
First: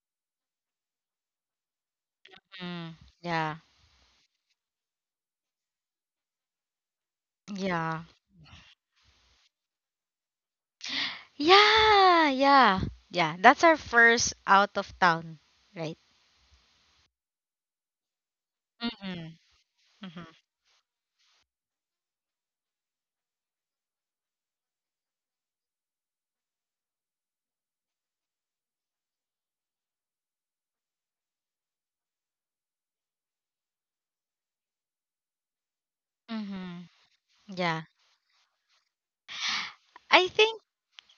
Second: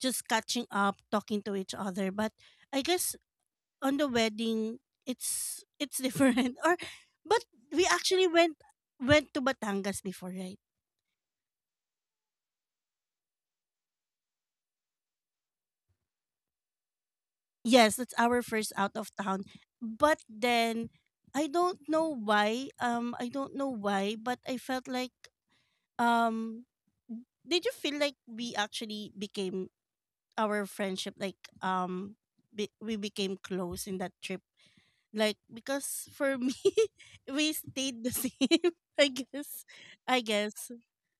Speaker 1: just catching up, talking to each other. But I
Speaker 2: Mm.
Speaker 1: guess
Speaker 2: Yeah.
Speaker 1: on the wedding it's different. Or but we
Speaker 2: Yeah.
Speaker 1: actually went to Batangas before, right?
Speaker 2: Yeah. Yeah. Yeah. That's our first out of town, right?
Speaker 1: Yes, that's our first out of
Speaker 2: Mm-hmm.
Speaker 1: town. But
Speaker 2: Mm-hmm.
Speaker 1: then I don't know why. I don't know why, but I felt like, um did you feel like we actually became our friendship like we became close in that trip? Like because for me
Speaker 2: Mm-hmm.
Speaker 1: we
Speaker 2: Yeah.
Speaker 1: stayed the same, I guess. I
Speaker 2: I think
Speaker 1: guess.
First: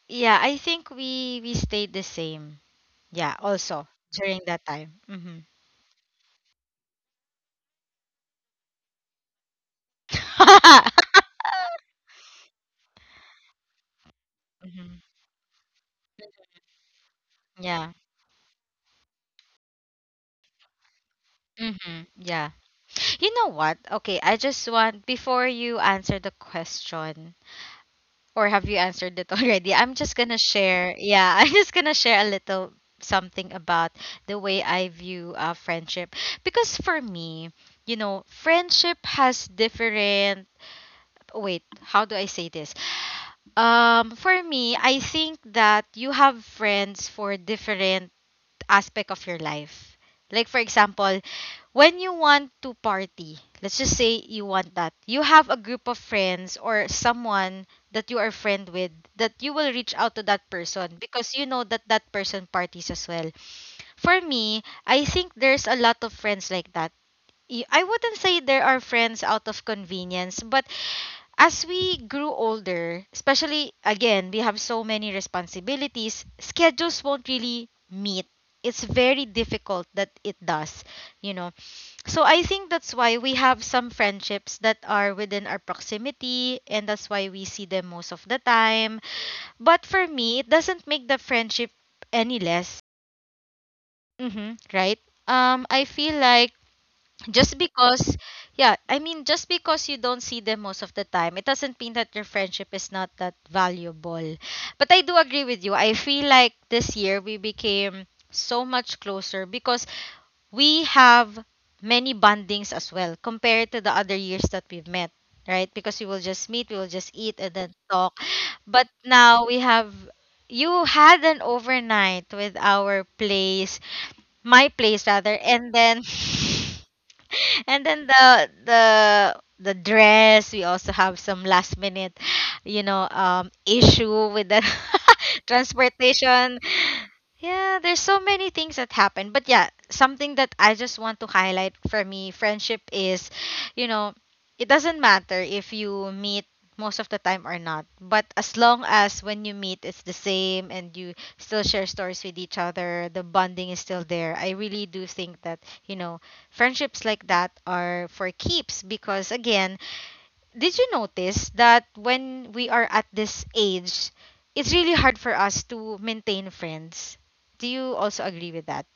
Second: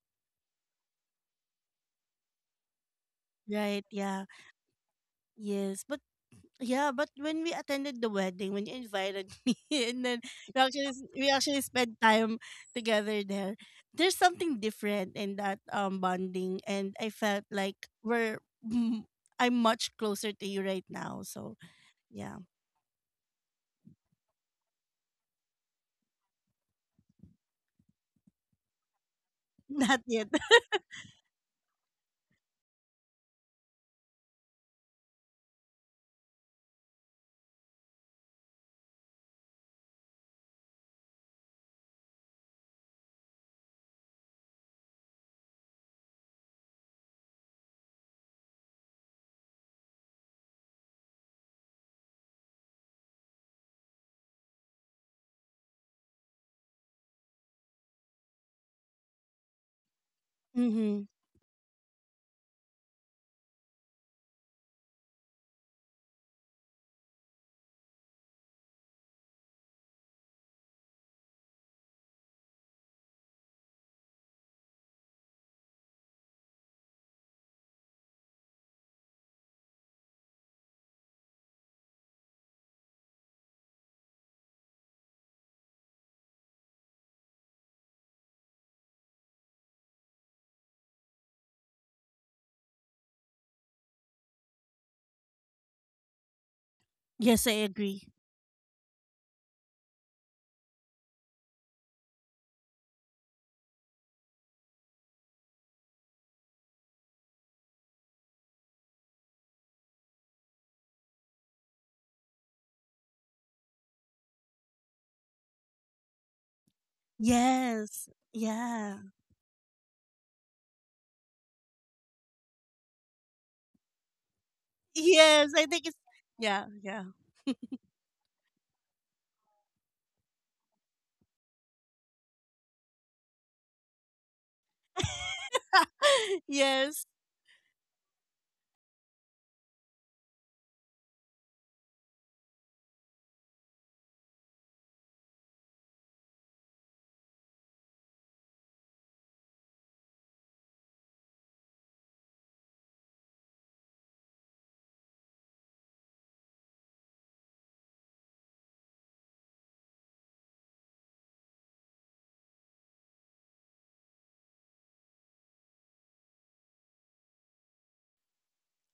Speaker 2: Yeah, I think we stayed the same. Yeah,
Speaker 1: Right,
Speaker 2: also
Speaker 1: yeah.
Speaker 2: during that time. Hmm
Speaker 1: Yes, but yeah, but when we attended the wedding, when you invited me, and then we actually spent time together there. There's something
Speaker 2: hmm
Speaker 1: different in that bonding, and I felt like
Speaker 2: Yeah.
Speaker 1: we're mm, I'm much closer to you right now. So
Speaker 2: hmm
Speaker 1: yeah,
Speaker 2: Yeah. You know what? Okay, I just want before you answer the question, or have you answered it already? I'm
Speaker 1: not
Speaker 2: just
Speaker 1: yet.
Speaker 2: gonna share. Yeah, I'm just gonna share a little something about the way I view friendship, because for me, you know, friendship has different. Wait, how do I say this? For me, I think that you have friends for different aspect of your life. Like for example, when you want to party, let's just say you want that. You have a group of friends or someone that you are friend with that you will reach out to that person
Speaker 1: Mm-hmm.
Speaker 2: because you know that that person parties as well. For me, I think there's a lot of friends like that. I wouldn't say there are friends out of convenience, but as we grew older, especially again, we have so many responsibilities, schedules won't really meet. It's very difficult that it does, you know. So I think that's why we have some friendships that are within our proximity and that's why we see them most of the time. But for me, it doesn't make the friendship any less. Mhm, right? I feel like
Speaker 1: Yes, I
Speaker 2: just
Speaker 1: agree.
Speaker 2: because yeah just because you don't see them most of the time, it doesn't mean that your friendship is not that valuable. But I do agree with you, I feel like this year we became so much closer because we have many bondings as well compared to the other years that we've met, right? Because we will just meet, we will just eat and then
Speaker 1: Yes,
Speaker 2: talk, but
Speaker 1: yeah,
Speaker 2: now we have you had an overnight with our place, my place rather,
Speaker 1: yes. I
Speaker 2: and
Speaker 1: think it's
Speaker 2: then
Speaker 1: yeah, yeah,
Speaker 2: and then the the dress, we also have some last minute, you know, issue with the transportation.
Speaker 1: yes.
Speaker 2: Yeah, there's so many things that happen, but yeah, something that I just want to highlight, for me friendship is, you know, it doesn't matter if you meet most of the time or not, but as long as when you meet it's the same and you still share stories with each other. The bonding is still there. I really do think that, you know, friendships like that are for keeps because, again, did you notice that when we are at this age, it's really hard for us to maintain friends? Do you also agree with that?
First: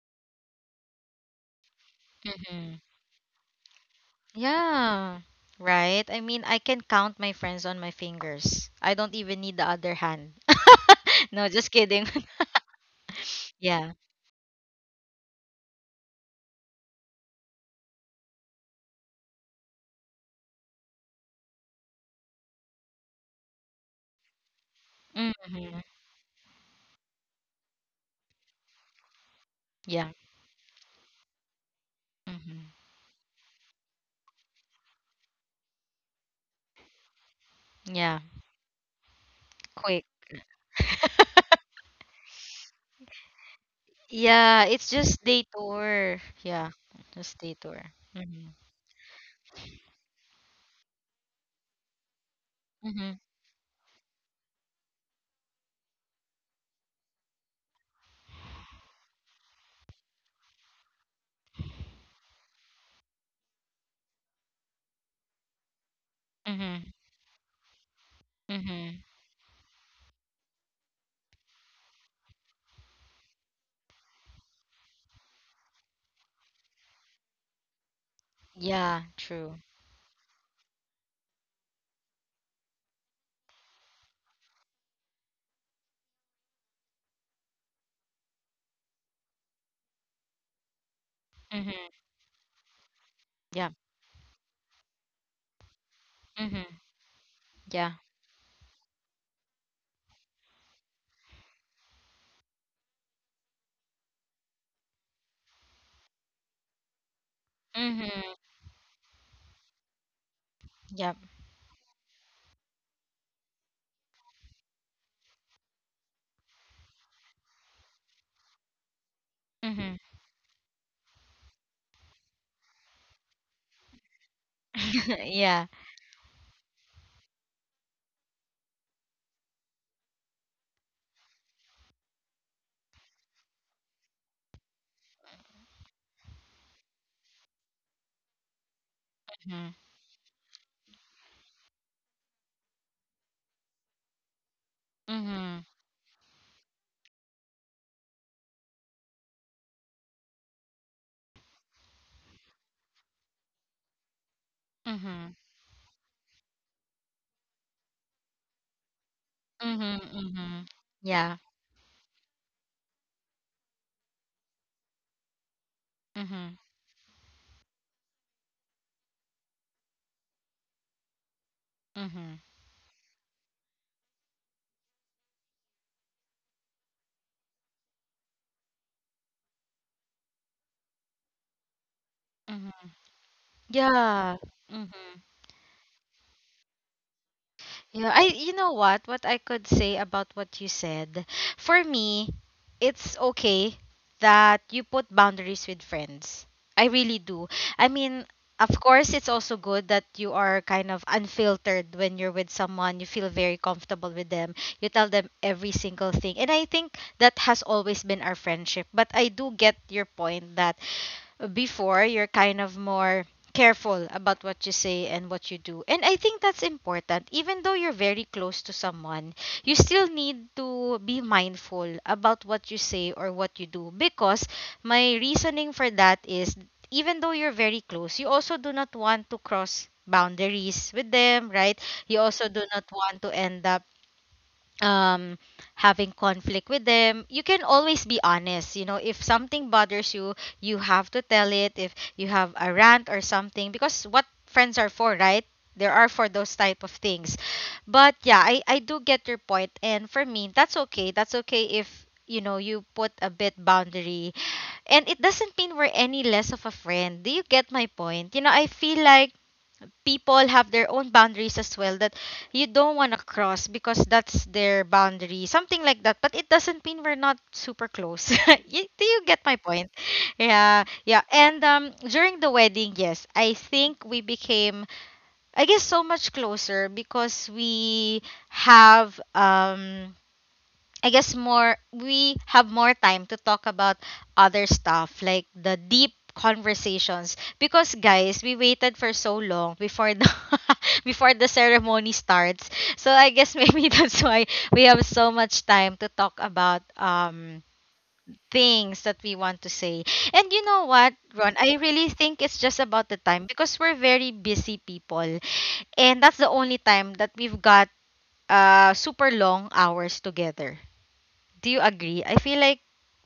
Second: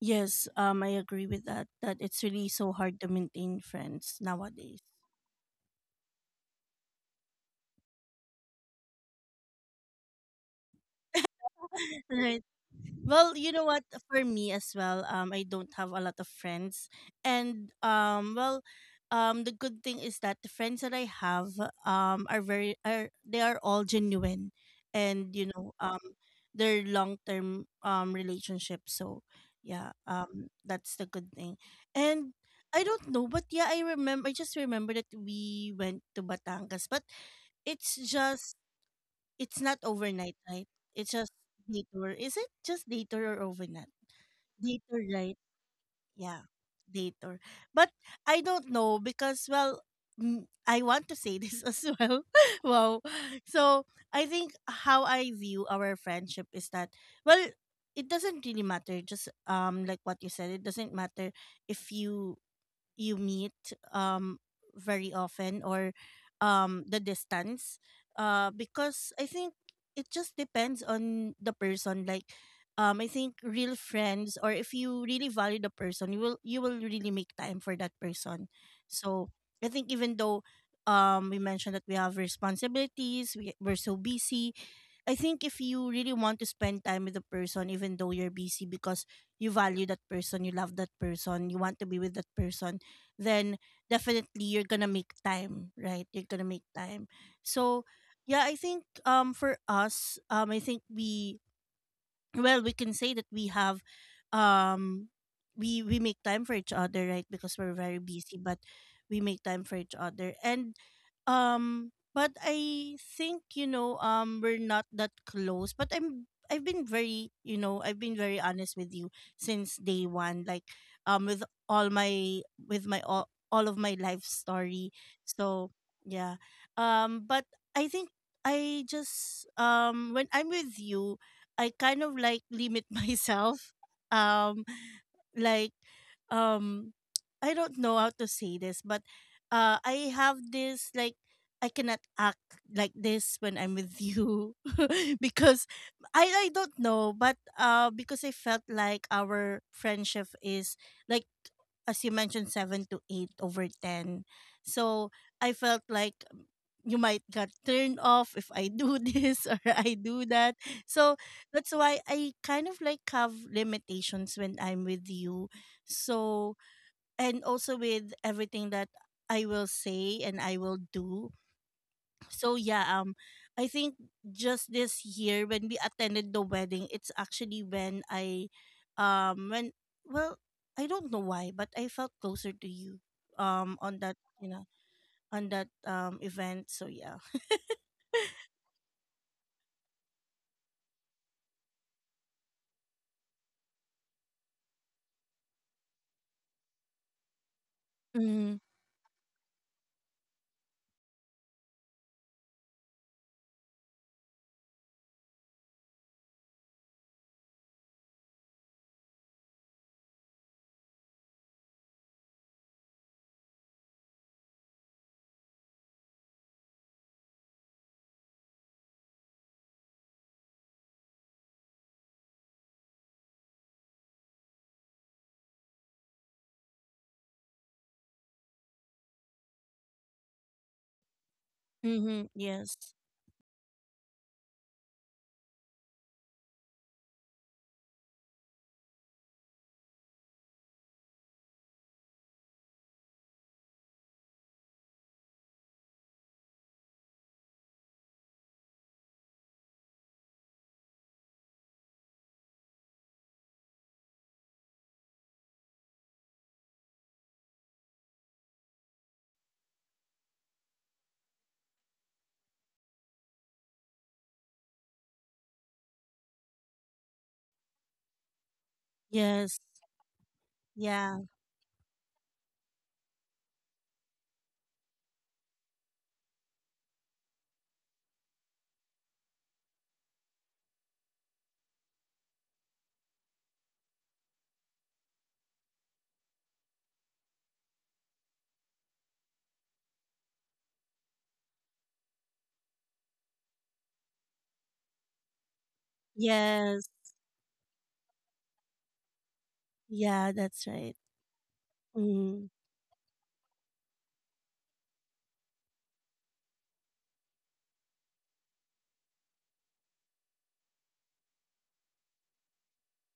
Speaker 1: Yes, I agree with that. That it's really so
Speaker 2: Mm-hmm.
Speaker 1: hard to maintain friends nowadays.
Speaker 2: Yeah. Right? I mean, I can count my friends on my fingers. I don't even need the other hand. No, just kidding.
Speaker 1: Right. Well, you know what?
Speaker 2: Yeah.
Speaker 1: For me as well, I don't have a lot of friends, and the good thing is that the friends that I have are very are they are all genuine, and you
Speaker 2: Mm,
Speaker 1: know they're long term relationships. So yeah,
Speaker 2: yeah.
Speaker 1: that's the good thing, and.
Speaker 2: hmm
Speaker 1: I don't know, but yeah, I remember. I just remember that we went to Batangas, but it's
Speaker 2: Yeah.
Speaker 1: just it's not
Speaker 2: Quick.
Speaker 1: overnight, right? It's just detour. Is it just detour or overnight?
Speaker 2: Yeah, it's
Speaker 1: Detour,
Speaker 2: just
Speaker 1: right?
Speaker 2: day tour.
Speaker 1: Yeah,
Speaker 2: Yeah,
Speaker 1: detour.
Speaker 2: just day tour.
Speaker 1: But I
Speaker 2: Mm-hmm.
Speaker 1: don't know because, well, I want to say this as well. Wow.
Speaker 2: Mm-hmm.
Speaker 1: So I think how I view our friendship is that, well, it doesn't really matter. Just like what you said, it doesn't matter if you meet um very often, or
Speaker 2: Mm-hmm.
Speaker 1: the distance,
Speaker 2: Mm-hmm.
Speaker 1: because I think it just depends on the person. Like I think real friends, or if you really value the person, you will, you will really make time for that person.
Speaker 2: Yeah,
Speaker 1: So
Speaker 2: true.
Speaker 1: I think even though we mentioned that we have responsibilities, we're so busy, I think if you really want to spend time with the person even though you're busy, because you value that person, you love that person, you want to
Speaker 2: Mm-hmm.
Speaker 1: be with that person, then
Speaker 2: Yeah.
Speaker 1: definitely you're gonna make time, right? You're gonna make
Speaker 2: Mm-hmm.
Speaker 1: time. So
Speaker 2: Yeah.
Speaker 1: yeah, I think for us, I think we can say that we have, um we make time for each other, right? Because we're very busy,
Speaker 2: Mm-hmm.
Speaker 1: but we make time for each other. And
Speaker 2: Yep.
Speaker 1: but I think, you know, we're not that close, but I've been very, you know, I've been very honest with you since
Speaker 2: Mm-hmm.
Speaker 1: day one, like with all my, all of my life story.
Speaker 2: Yeah.
Speaker 1: So yeah, but I think I just, when I'm with you, I kind of like limit myself. Um, like, um, I don't know how to say this, but
Speaker 2: Mm-hmm.
Speaker 1: I have this like I cannot act like this when I'm with you,
Speaker 2: Mm-hmm.
Speaker 1: because I don't know, but because I felt like our friendship is like, as you mentioned, 7 to 8 over 10. So
Speaker 2: Mm-hmm.
Speaker 1: I felt like you might get turned off if I do this or I
Speaker 2: Mm-hmm.
Speaker 1: do that.
Speaker 2: Mm-hmm.
Speaker 1: So
Speaker 2: Yeah.
Speaker 1: that's why I kind of like have limitations when I'm with you.
Speaker 2: Mm-hmm.
Speaker 1: So, and also with everything that I will say and I will do.
Speaker 2: Mm-hmm.
Speaker 1: So, yeah, I think just this year when we attended the wedding, it's actually when I when well, I don't know why, but I felt closer to
Speaker 2: Mm-hmm.
Speaker 1: you on that,
Speaker 2: Yeah.
Speaker 1: you know,
Speaker 2: Mm-hmm.
Speaker 1: on that event. So, yeah.
Speaker 2: Yeah, I you know what? What I could say about what you said. For me, it's okay that you put boundaries with friends. I really do. I mean,
Speaker 1: Mhm.
Speaker 2: of course, it's also good that you are kind of unfiltered when you're with someone. You feel very comfortable with them. You tell them every single thing. And I think that has always been our friendship. But I do get your point that before you're kind of more careful about what you say and what you do. And I think that's important. Even though you're very close to someone, you still need to be mindful about what you say or what you do, because my reasoning for that is, even though you're very close, you also do not want to cross boundaries with them, right? You
Speaker 1: Mhm.
Speaker 2: also do
Speaker 1: Yes.
Speaker 2: not want to end up um having conflict with them. You can always be honest, you know, if something bothers you, you have to tell it if you have a rant or something, because what friends are for, right? There are for those type of things. But yeah, I do get your point, and for me that's okay. That's okay if, you know, you put a bit boundary, and it doesn't mean we're any less of a friend. Do you get my point? You know, I feel like people have their own boundaries as well that you don't want to cross, because that's their boundary, something like that. But it doesn't mean we're not super close. You, do you get my
Speaker 1: Yes.
Speaker 2: point? Yeah, yeah.
Speaker 1: Yeah.
Speaker 2: And during the wedding, yes, I think we became, I guess, so much closer because we have, I guess more, we have more time to talk about other stuff, like the deep conversations, because guys, we waited for so long before the before the ceremony starts. So I guess maybe that's why we have so much time to talk about
Speaker 1: Yes.
Speaker 2: things that we want to say.
Speaker 1: Yeah,
Speaker 2: And you
Speaker 1: that's
Speaker 2: know
Speaker 1: right.
Speaker 2: what, Ron, I really think it's
Speaker 1: Mm,
Speaker 2: just about the time, because we're very busy people, and that's the only time that we've got super long hours together. Do you agree? I feel like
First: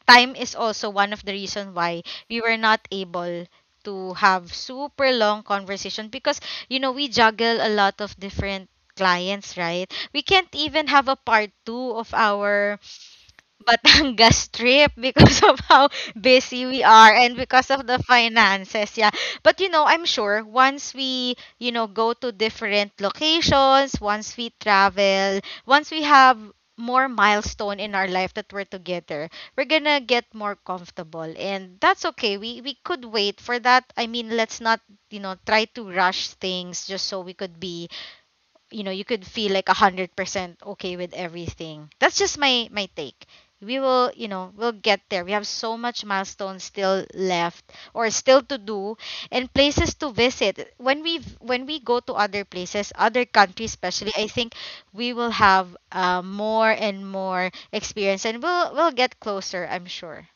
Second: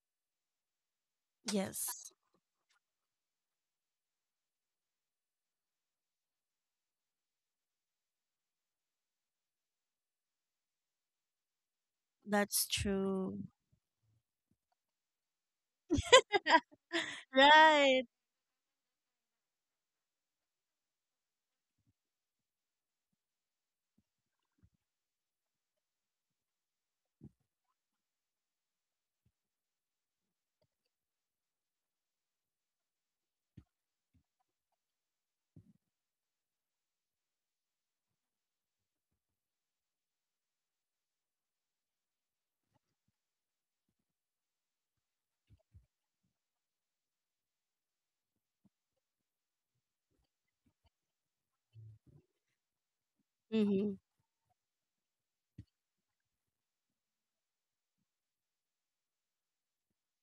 Speaker 2: time is also one of the reason why
Speaker 1: yes,
Speaker 2: we were not able to have super long conversation, because you know we juggle a lot of different clients, right? We can't even have a part 2 of
Speaker 1: that's
Speaker 2: our
Speaker 1: true.
Speaker 2: Batangas trip because of how busy we are and because of the
Speaker 1: Right.
Speaker 2: finances. Yeah. But you know, I'm sure once we, you know, go to different locations, once we travel, once we have more milestone in our life that we're together, we're gonna get more comfortable. And that's okay. We could wait for that. I mean, let's not, you know, try to rush things just so we could be, you know, you could feel like 100% okay with everything. That's just my take. We will, you know, we'll get there. We have so much milestones still left or still to do, and places to visit when we, when we go to other places, other countries
Speaker 1: Mm-hmm.
Speaker 2: especially. I think we will have more and more experience, and we'll get closer, I'm sure.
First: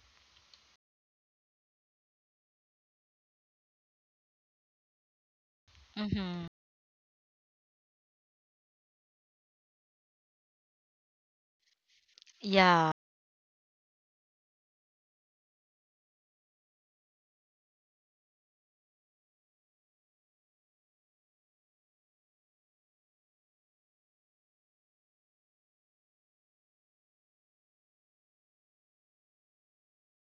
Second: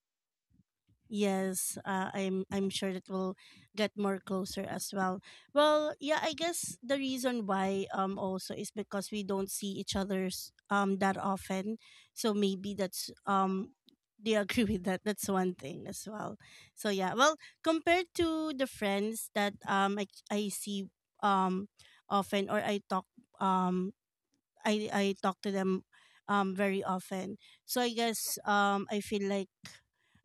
Speaker 1: Yes, I'm sure that will get more closer as well. Well, yeah, I
Speaker 2: Mm-hmm.
Speaker 1: guess the reason why also is because we don't see each other's that often, so maybe
Speaker 2: Yeah.
Speaker 1: that's they agree with that. That's one thing as well. So yeah, well, compared to the friends that I see um often, or I talk, um I talk to them very often. So I guess I feel like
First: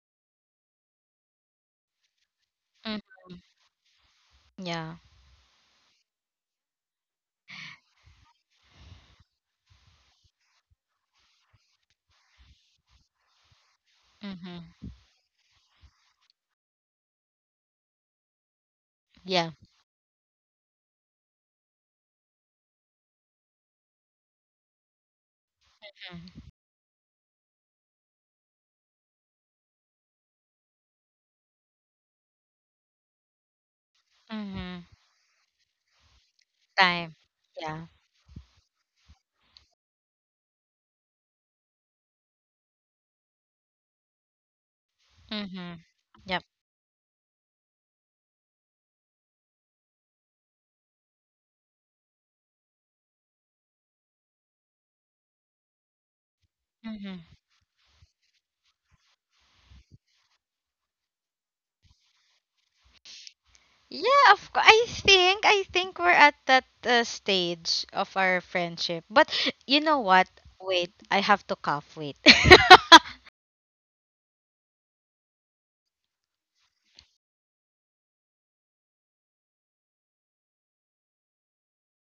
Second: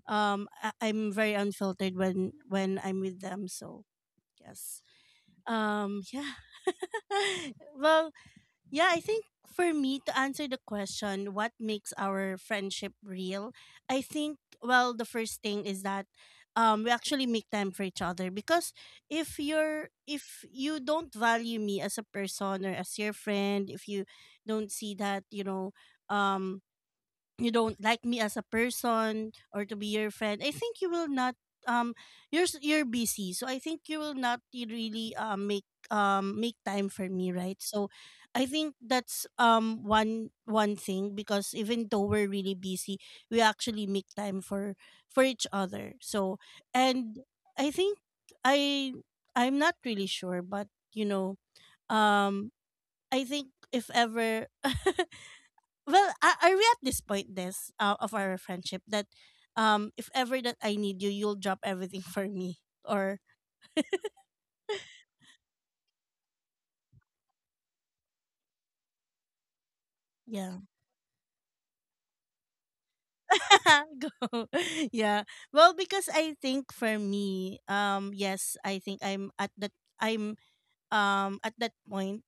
Speaker 1: I'm very unfiltered when I'm
Speaker 2: Mm.
Speaker 1: with them. So yes.
Speaker 2: Yeah.
Speaker 1: Yeah. Well, yeah, I think for me to answer the question, what makes our friendship real? I think,
Speaker 2: Mm-hmm.
Speaker 1: well, the first thing is that we actually make time for each other, because if
Speaker 2: Yeah.
Speaker 1: you're if you don't value me as a person or as your friend, if you don't see that, you know, um you don't like me as a person or to be your friend, I think you will not, um you're busy, so I think you will not
Speaker 2: Mm-hmm.
Speaker 1: really make make time for me,
Speaker 2: Time.
Speaker 1: right? So
Speaker 2: Yeah.
Speaker 1: I think that's one thing, because even though we're really busy, we actually make time for each other.
Speaker 2: Mm-hmm.
Speaker 1: So and I think i I'm not really sure, but you know, um I think if ever well, are we at this point,
Speaker 2: Hmm.
Speaker 1: this of our friendship that, if ever that I need you, you'll drop everything for me, or
Speaker 2: Yeah, of course. I think we're at that stage of our friendship. But you know what?
Speaker 1: yeah,
Speaker 2: Wait, I have to cough. Wait.
Speaker 1: go, yeah. Well, because I think for me, yes, I think I'm at that point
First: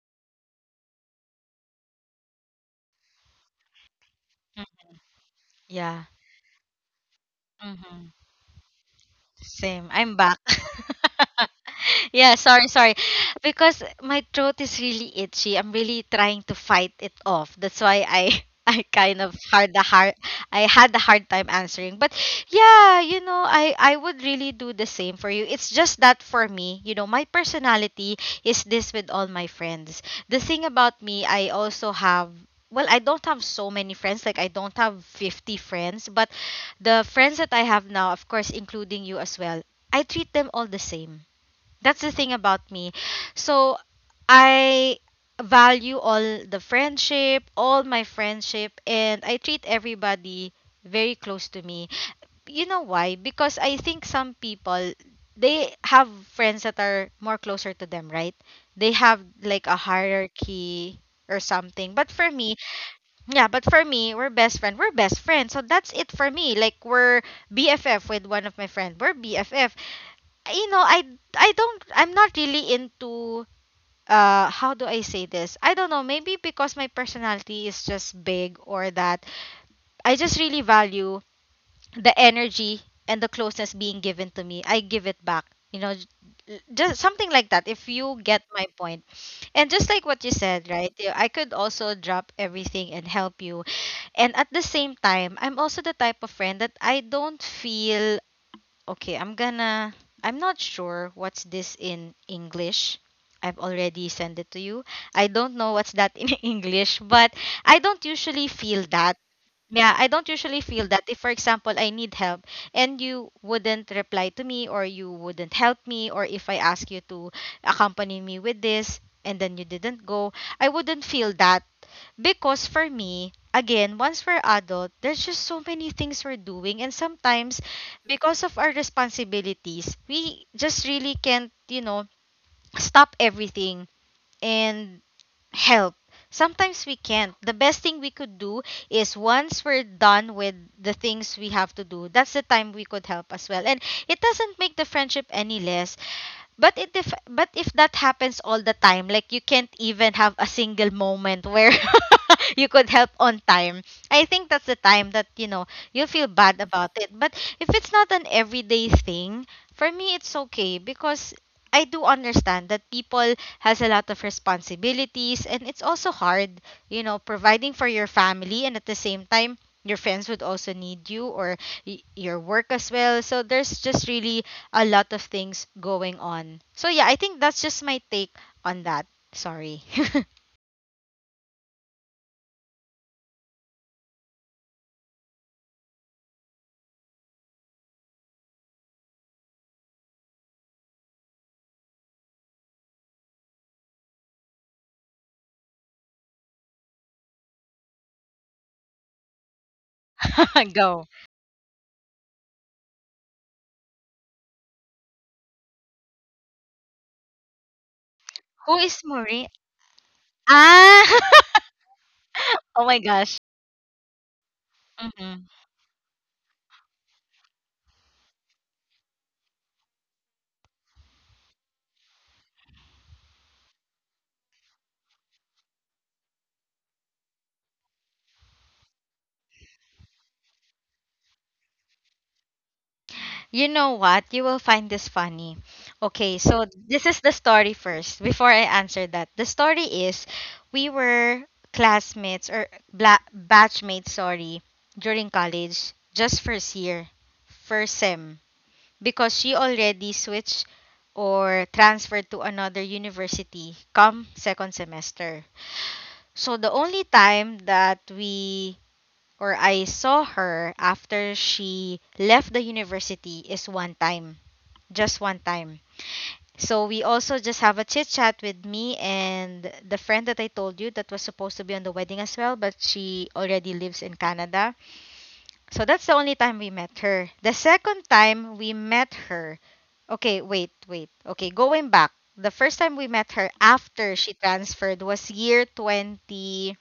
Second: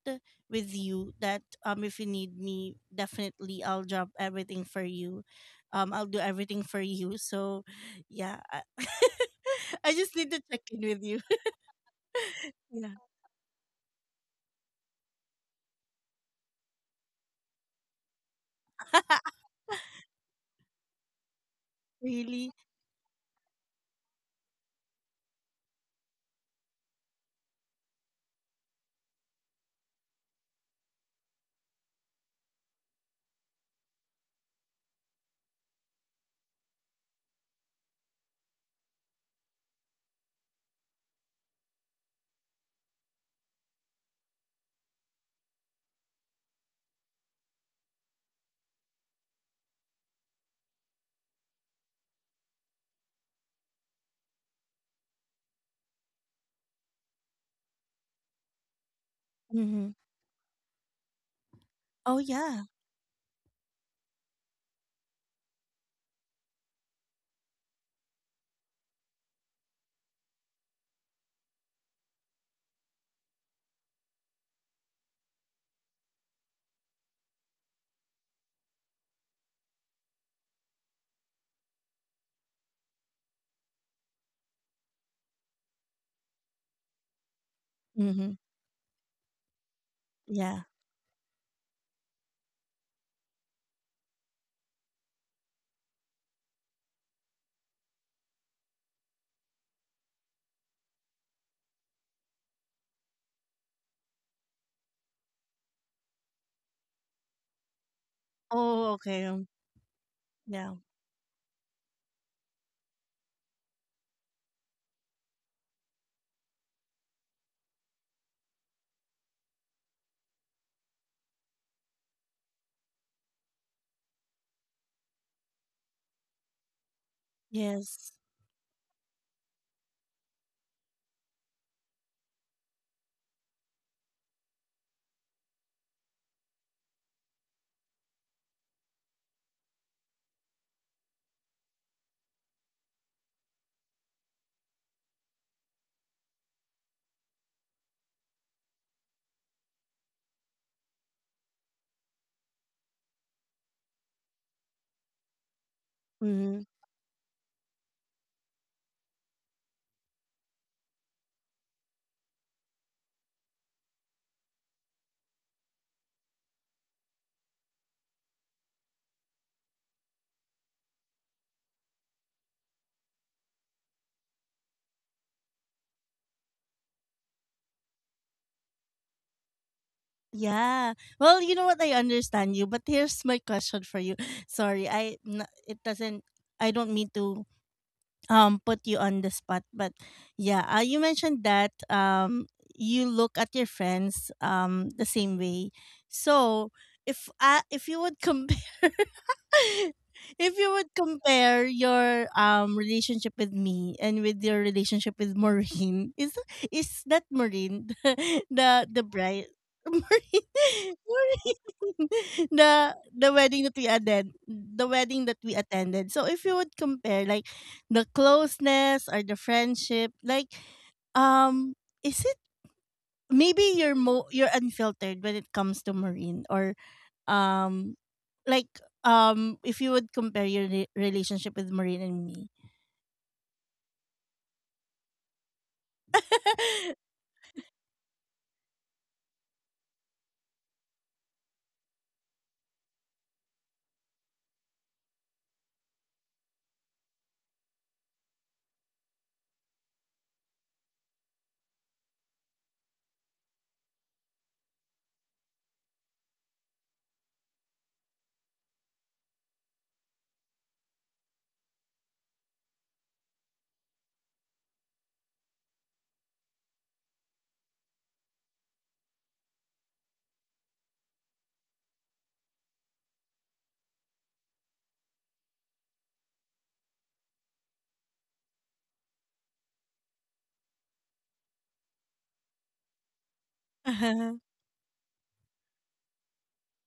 Speaker 1: with you that if you need me, definitely I'll drop everything for you,
Speaker 2: Yeah.
Speaker 1: I'll do everything for you. So, yeah, I,
Speaker 2: Same.
Speaker 1: I just
Speaker 2: I'm
Speaker 1: need
Speaker 2: back.
Speaker 1: to check in with you.
Speaker 2: Yeah, sorry,
Speaker 1: Yeah,
Speaker 2: sorry. Because my throat is really itchy. I'm really trying to fight it off. That's why I I had a hard time answering. But
Speaker 1: really.
Speaker 2: yeah, you know, I would really do the same for you. It's just that for me, you know, my personality is this with all my friends. The thing about me, I also have well, I don't have so many friends. Like I don't have 50 friends, but the friends that I have now, of course, including you as well, I treat them all the same. That's the thing about me. So I value all the friendship, all my friendship, and I treat everybody very close to me. You know why? Because I think some people, they have friends that are more closer to them, right? They have like a hierarchy or something. But
Speaker 1: Oh,
Speaker 2: for me,
Speaker 1: yeah.
Speaker 2: yeah, but for me, we're best friend. We're best friends. So that's it for me. Like we're BFF with one of my friend. We're BFF. You know, I don't I'm not really into, how do I say this? I don't know, maybe because my personality is just big, or that I just really value the energy and the closeness. Being given to me, I give it back. You know, just something like that, if you
Speaker 1: Mhm.
Speaker 2: get my point. And just like what you
Speaker 1: Yeah.
Speaker 2: said, right? Yeah, I could also drop everything and help you. And at the same time, I'm also the type of friend that I don't feel, okay, I'm not sure what's this in English. I've already sent it to you. I don't know what's that in English, but I don't usually feel
Speaker 1: Oh,
Speaker 2: that.
Speaker 1: okay.
Speaker 2: Yeah, I don't usually
Speaker 1: Yeah.
Speaker 2: feel that. If, for example, I need help and you wouldn't reply to me or you wouldn't help me, or if I ask you to accompany me with this and then you didn't go, I wouldn't feel that. Because for me, again, once we're adult, there's just so many things we're doing. And sometimes,
Speaker 1: Yes.
Speaker 2: because of our responsibilities, we just really can't, you know, stop everything. And help. Sometimes we can't. The best thing we could do is once we're done with the things we have to do, that's the time we could help as well. And it doesn't make the friendship any less. But if that happens all the time, like you can't even have a single moment where you could help on time. I think that's the time that you know you feel bad
Speaker 1: Mhm.
Speaker 2: about it. But if it's not an everyday thing, for me it's okay, because I do understand that people has a lot of responsibilities, and it's also hard, you know, providing for your family, and at the same time your friends would also need you, or your work as well. So there's just really a lot of things going on. So yeah, I think that's just my take on that. Sorry.
Speaker 1: Yeah. Well, you know what? I understand you, but here's my question for you. Sorry, I n- it doesn't. I don't mean to put you on the spot, but yeah, you mentioned that you look at your friends the same way. So if, if you would compare if you would
Speaker 2: Go.
Speaker 1: compare your relationship with me and with your relationship with Maureen, is that Maureen,
Speaker 2: Who
Speaker 1: the
Speaker 2: is
Speaker 1: bride,
Speaker 2: Maureen?
Speaker 1: Maureen,
Speaker 2: Ah!
Speaker 1: Maureen, the
Speaker 2: Oh my
Speaker 1: the
Speaker 2: gosh.
Speaker 1: wedding that we attended, the wedding that
Speaker 2: Mhm.
Speaker 1: we attended, so if you would compare like the closeness or the friendship, like um is it, maybe you're unfiltered when it comes to Marine, or um like if you would compare your relationship with Marine and me.
Speaker 2: You know what? You will find this funny. Okay, so this is the story first before I answer that. The story is we were classmates or batchmates, sorry, during college, just first year, first sem. Because she already switched or transferred to another university come second semester. So the only time that we or I saw her after she left the university is one time, just one time. So we also just have a chit chat with me and the friend that I told you that was supposed to be on the wedding as well, but she already lives in Canada. So that's the only time we met her. The second time we met her, okay, wait, wait. Okay, going back, the first time we met her after
Speaker 1: Uh-huh.
Speaker 2: she transferred was year 20.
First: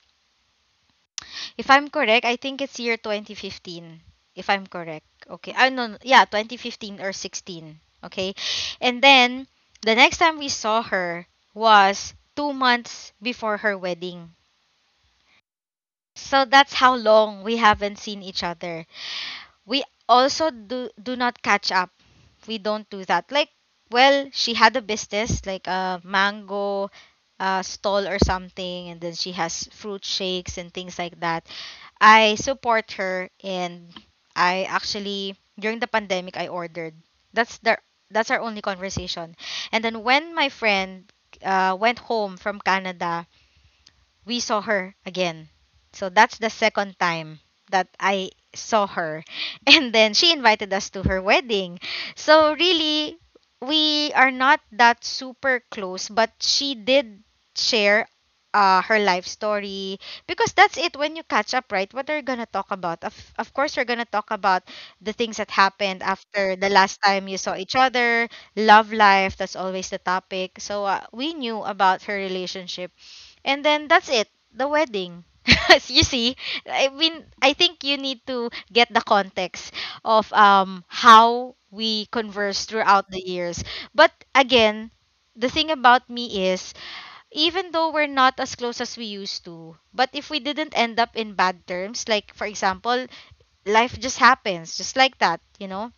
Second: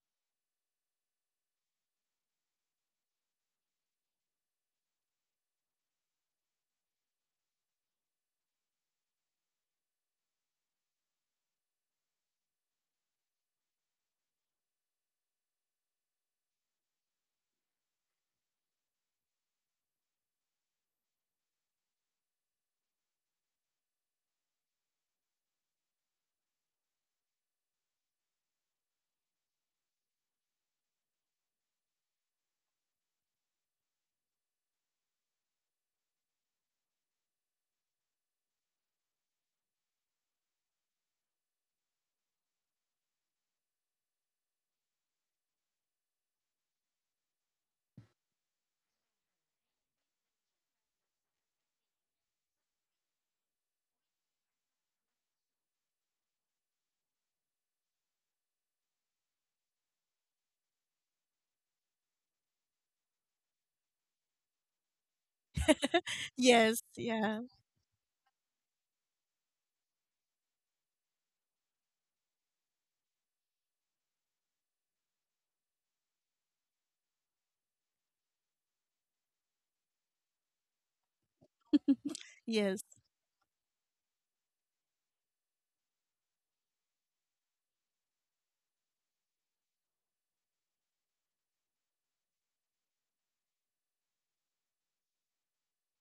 Speaker 2: If I'm correct, I think it's year 2015. If I'm correct. Okay. I No, no, yeah, 2015 or 16. Okay. And then the next time we saw her was 2 months before her wedding. So that's how long we haven't seen each other. We also do not catch up. We don't do that. Like, well, she had a business, like a mango stall or something, and then she has fruit shakes and things like that. I support her. And I actually, during the pandemic, I ordered. that's the that's our only conversation. And then when my friend went home from Canada, we saw her again. So that's the second time that I saw her. And then she invited us to her wedding. So really, we are not that super close, but she did share, her life story, because that's it when you catch up, right? What are you going to talk about? Of course, we're going to talk about the things that happened after the
Speaker 1: Yes,
Speaker 2: last time
Speaker 1: yeah.
Speaker 2: you saw each other, love life, that's always the topic. So we knew about her relationship, and then that's it, the wedding. You see, I mean, I think you need to get the context of how we converse
Speaker 1: Yes.
Speaker 2: throughout the years. But again, the thing about me is, even though we're not as close as we used to, but if we didn't end up in bad terms, like for example, life just happens just like that, you know?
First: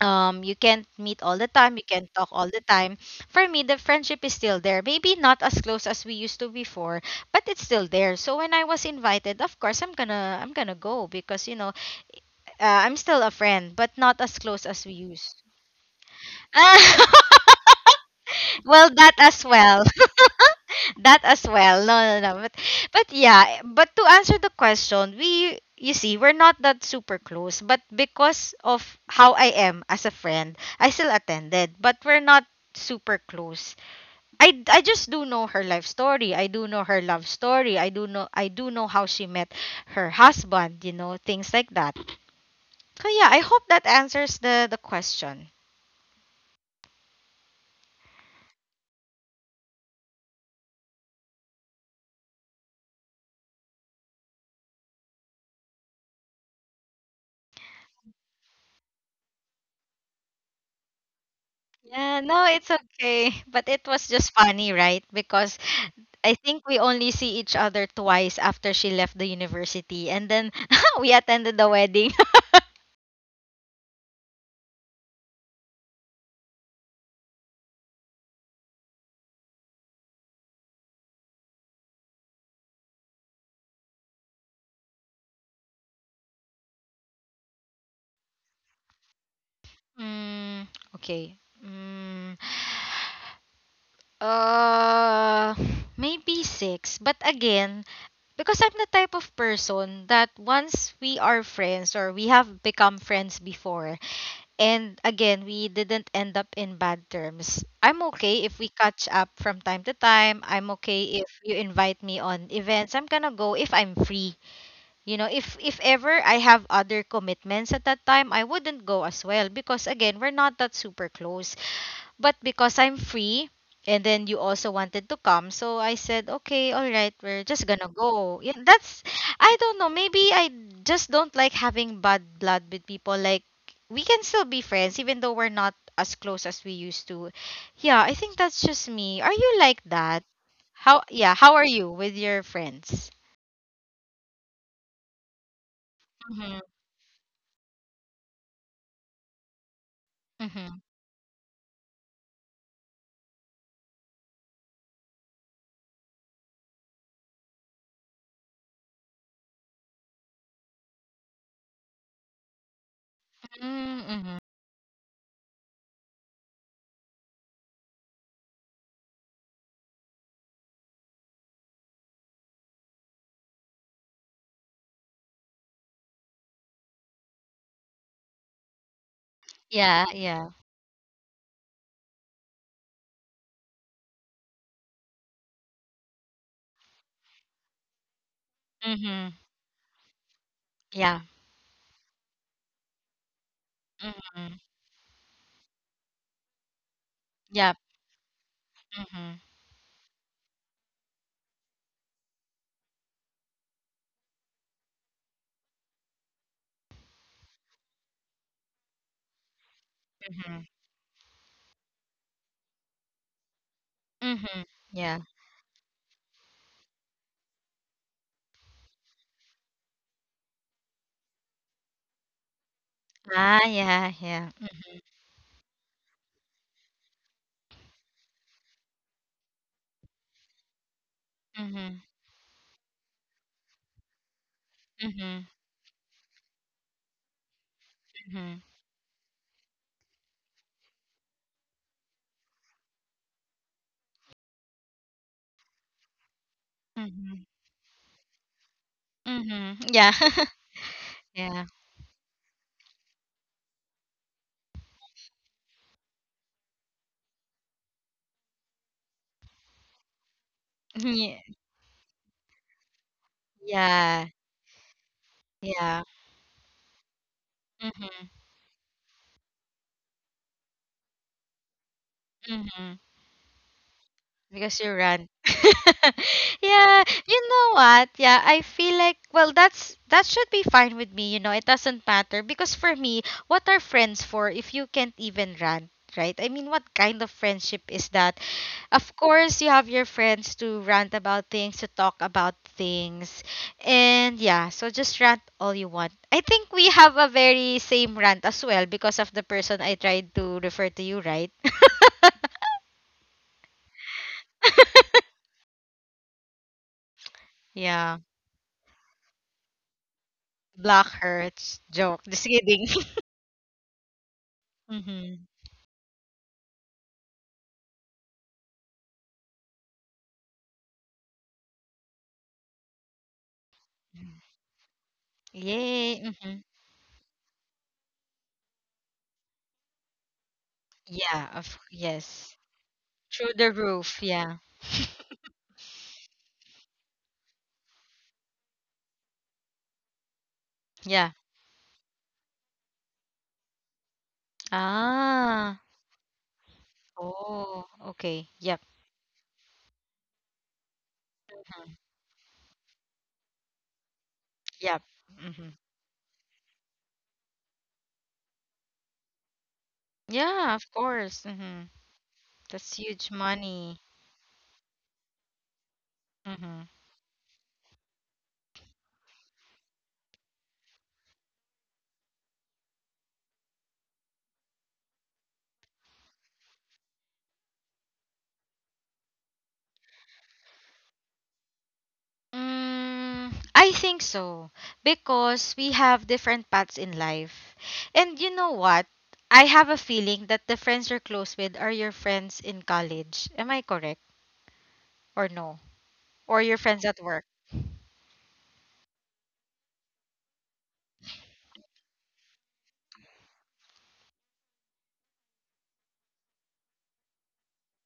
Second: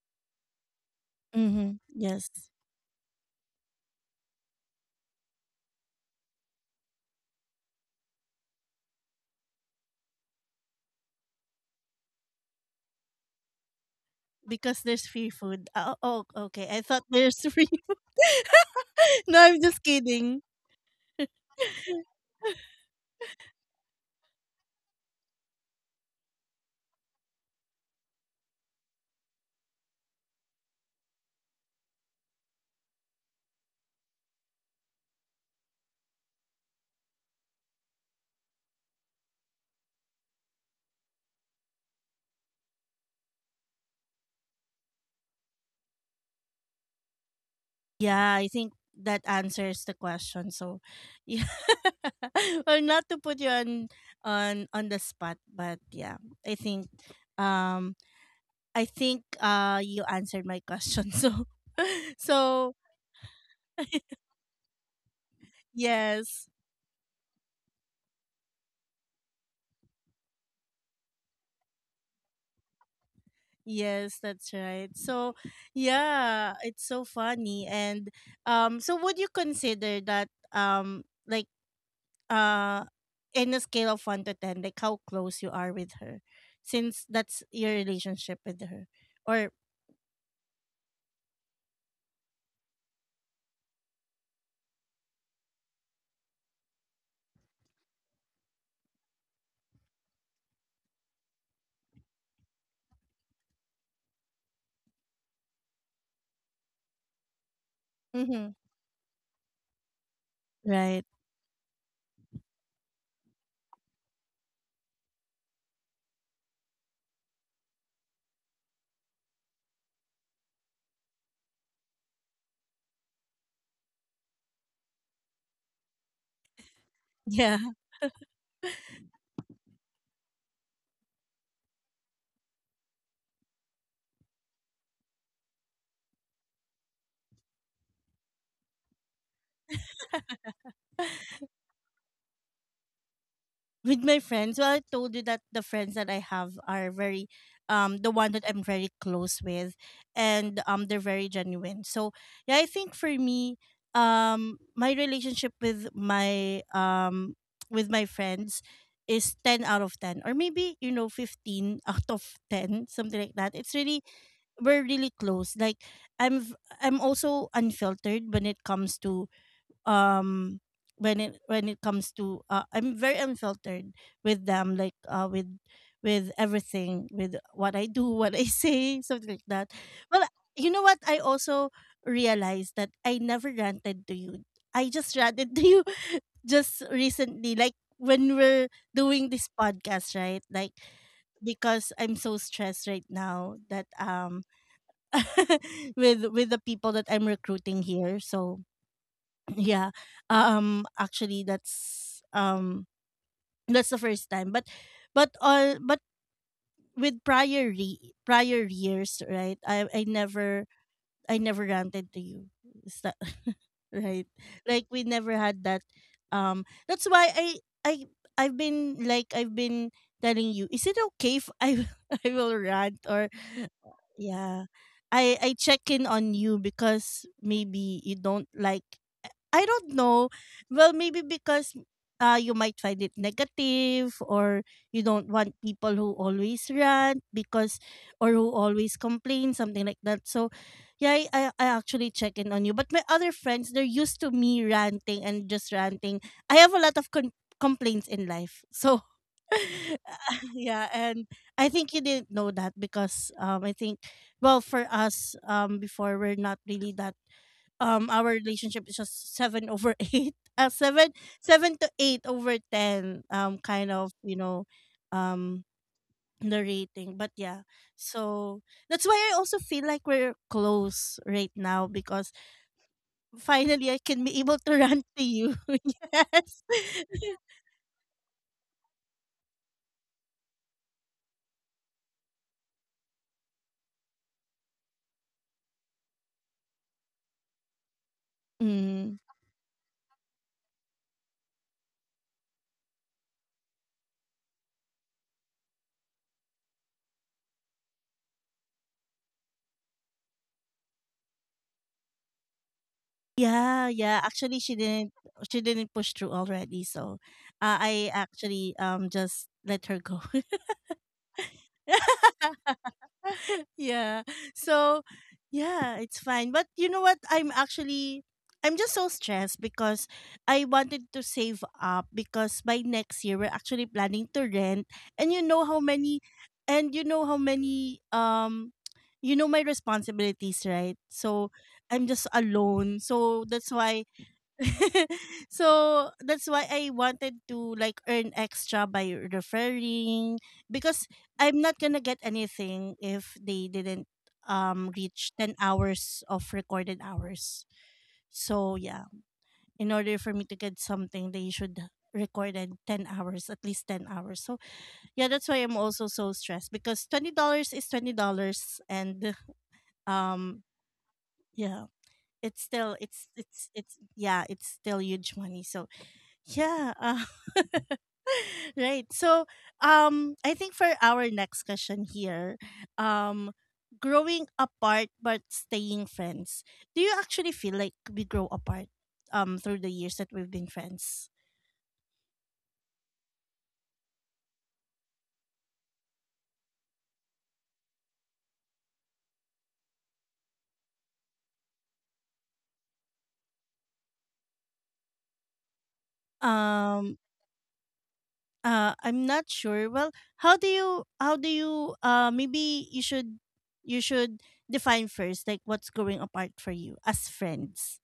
Speaker 2: You can't meet all the
Speaker 1: Mm-hmm.
Speaker 2: time, you can't talk
Speaker 1: Yes,
Speaker 2: all the time. For me the friendship is still there, maybe not as close as we used to before, but it's still there. So when I was invited, of course, I'm gonna go because you know, I'm still a friend but not as close
Speaker 1: because
Speaker 2: as we
Speaker 1: there's free
Speaker 2: used.
Speaker 1: food. Oh, oh okay, I thought there's free food.
Speaker 2: Well, that
Speaker 1: No,
Speaker 2: as
Speaker 1: I'm just
Speaker 2: well.
Speaker 1: kidding.
Speaker 2: That as well. No, no, no. But yeah, but to answer the question, we, you see, we're not that super close. But because of how I am as a friend, I still attended. But we're not super close. I just do know her life story. I do know her love story. I do know how she met her husband, you know, things like that. So yeah, I hope that answers the question.
Speaker 1: Yeah, I think that answers the question. So, yeah, well, not to put you on on the spot, but yeah, I think um I think you answered my question. So,
Speaker 2: Yeah, no, it's
Speaker 1: so
Speaker 2: okay. But it was just funny, right? Because I
Speaker 1: yes.
Speaker 2: think we only see each other twice after she left the university, and then we attended the wedding.
Speaker 1: Yes, that's right. So, yeah, it's so funny. And so would you consider that uh in a scale of 1 to 10, like how close you are with her, since that's your relationship with her, or
Speaker 2: Mm, okay. Mm, uh, maybe six. But again, because I'm the type of person that once we are friends or we have become friends before, and again, we didn't end up in bad terms, I'm okay if
Speaker 1: mhm,
Speaker 2: we catch up from time to time. I'm
Speaker 1: right,
Speaker 2: okay if you invite me on events. I'm gonna go if I'm free. You know, if ever I have other commitments at that time, I wouldn't go as well because again, we're not that super close. But because I'm free and then you also wanted to come, so I said, "Okay, all right, we're
Speaker 1: yeah.
Speaker 2: just gonna go." Yeah, that's I don't know, maybe I just don't like having bad blood with people like we can still be friends even though we're not as close as we used to. Yeah, I think that's just me. Are you like that? How Yeah, how are you with your friends?
Speaker 1: With my friends, well, I told you that the friends that I
Speaker 2: Mhm.
Speaker 1: have are very, the one that I'm very close with, and
Speaker 2: Mhm.
Speaker 1: they're very genuine. So yeah, I think for me, my relationship with my friends is 10 out of 10, or maybe, you know, 15 out of 10, something like that. It's
Speaker 2: Mm,
Speaker 1: really,
Speaker 2: mhm.
Speaker 1: we're really close. Like I'm v- I'm also unfiltered when it comes to um when it comes to I'm very unfiltered with them like with everything with what I do, what I say, something like that.
Speaker 2: Yeah,
Speaker 1: Well,
Speaker 2: yeah.
Speaker 1: you know what? I also realized that I never ranted to you. I just ranted to you just recently like when we're
Speaker 2: Mhm.
Speaker 1: doing this podcast, right? Like
Speaker 2: Yeah.
Speaker 1: because I'm so stressed right now that
Speaker 2: Mhm.
Speaker 1: with the people that I'm
Speaker 2: Yeah.
Speaker 1: recruiting here. So
Speaker 2: Mhm.
Speaker 1: yeah, actually that's that's the first time. But all but with prior years, right? I
Speaker 2: Mhm.
Speaker 1: never I never ranted to you. Is that right?
Speaker 2: Mhm.
Speaker 1: Like we
Speaker 2: Yeah.
Speaker 1: never had that. That's why I I've been like I've been telling you. Is it okay if I I will rant or
Speaker 2: Ah, yeah, yeah.
Speaker 1: yeah? I check in on you because maybe you don't like I don't know. Well, maybe because
Speaker 2: Mhm.
Speaker 1: you might find it negative or you don't
Speaker 2: Mhm.
Speaker 1: want people who always rant because or who
Speaker 2: Mhm.
Speaker 1: always complain, something like that. So, yeah, I I actually check in on you. But my other friends, they're used to me ranting and just ranting. I have a lot of
Speaker 2: Mhm.
Speaker 1: complaints in life. So,
Speaker 2: Mhm. Yeah.
Speaker 1: yeah, and
Speaker 2: Yeah.
Speaker 1: I think you didn't know that because I think, well, for us before, we're not really that our relationship is just seven over eight seven
Speaker 2: Yeah.
Speaker 1: seven to eight over ten kind of
Speaker 2: Yeah.
Speaker 1: you know um
Speaker 2: Yeah.
Speaker 1: the rating but yeah
Speaker 2: Mhm.
Speaker 1: so that's why I also feel like we're close right now because
Speaker 2: Mhm.
Speaker 1: finally I can be able to
Speaker 2: Because you
Speaker 1: run to
Speaker 2: ran.
Speaker 1: you. Yes.
Speaker 2: Yeah, you know what? Yeah, I feel like well that's that should be fine with me, you know. It doesn't matter because for me, what are friends for if you can't even run? Right? I mean, what kind of friendship is that? Of
Speaker 1: Mm.
Speaker 2: course, you have your friends to rant about things, to talk about things. And yeah, so just rant all you want. I think we have a very same rant as well because of the person I tried to refer to you, right?
Speaker 1: Yeah, yeah. Actually, she didn't push through already, so I
Speaker 2: Yeah.
Speaker 1: actually just let her go.
Speaker 2: Black hurts. Joke. Just kidding.
Speaker 1: Yeah. So,
Speaker 2: Hmm.
Speaker 1: yeah, it's fine. But you know what? I'm just so stressed because I wanted to save up because by next year we're actually planning to rent and you know how
Speaker 2: Yay.
Speaker 1: many
Speaker 2: Hmm.
Speaker 1: and you know how many you know my responsibilities, right?
Speaker 2: Yeah.
Speaker 1: So,
Speaker 2: Of
Speaker 1: I'm just
Speaker 2: yes.
Speaker 1: alone. So,
Speaker 2: Through the
Speaker 1: that's why
Speaker 2: roof. Yeah.
Speaker 1: so that's why I wanted to like earn extra by referring because
Speaker 2: Yeah.
Speaker 1: I'm not gonna get anything if they didn't reach 10
Speaker 2: Ah.
Speaker 1: hours of recorded hours.
Speaker 2: Oh. Okay. Yep.
Speaker 1: So yeah, in order for me to get something they should record in 10 hours, at least 10 hours. So
Speaker 2: Yep.
Speaker 1: yeah, that's why
Speaker 2: Hmm.
Speaker 1: I'm also so stressed because $20 is $20 and um
Speaker 2: Yeah. Of course. Hmm.
Speaker 1: yeah,
Speaker 2: That's huge money.
Speaker 1: it's yeah, it's still huge money. So
Speaker 2: Hmm.
Speaker 1: yeah. Right. So, I think for our next question here, um, growing apart but staying friends. Do you actually feel like we grow apart, through the years that we've been friends?
Speaker 2: Mm, I think so because we have different paths in life, and you know what? I have a feeling that the friends you're close with are your friends in college. Am I correct or no? Or your friends at
Speaker 1: Um,
Speaker 2: work.
Speaker 1: I'm not sure. Well, how do you maybe you should define first like what's growing apart for you as friends.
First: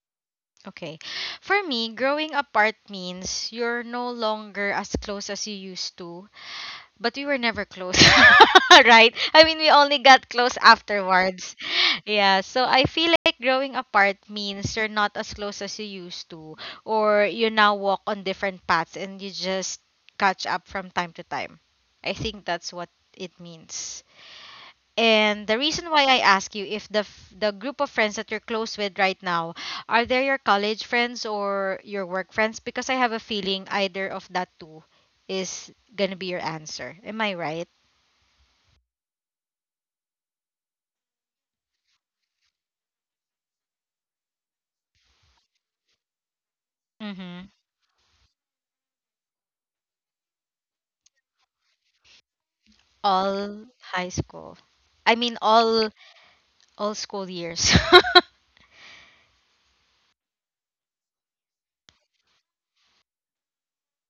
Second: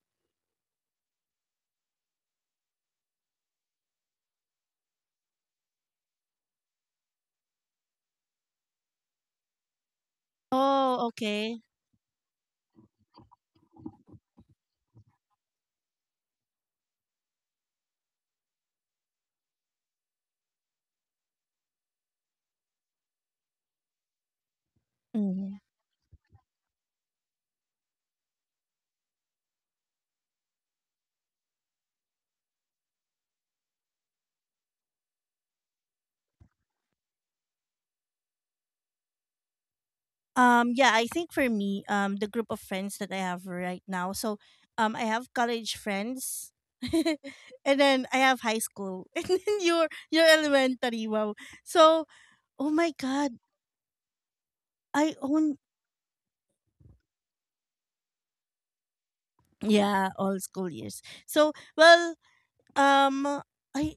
Speaker 2: Okay. For me, growing apart means you're no longer as close as you used to, but we were never close, right? I mean, we only got close
Speaker 1: Oh,
Speaker 2: afterwards.
Speaker 1: okay.
Speaker 2: Yeah, so I feel like growing apart means you're not as close as you used to, or you now walk on different paths and you just catch up from time to time. I think that's what it means. And the
Speaker 1: Mhm.
Speaker 2: reason why I ask you if the group of friends that you're close with right now are they your college friends or your work friends because I have a feeling either of that two is going to be your answer. Am I right?
Speaker 1: Yeah, I think for me, the group of friends that I have right now. So, I have college friends,
Speaker 2: Mhm.
Speaker 1: and then I have high school, and then your elementary. Wow. So, oh my God,
Speaker 2: All high school. I
Speaker 1: I
Speaker 2: mean
Speaker 1: own
Speaker 2: all school years.
Speaker 1: yeah all school years. So, well, um, I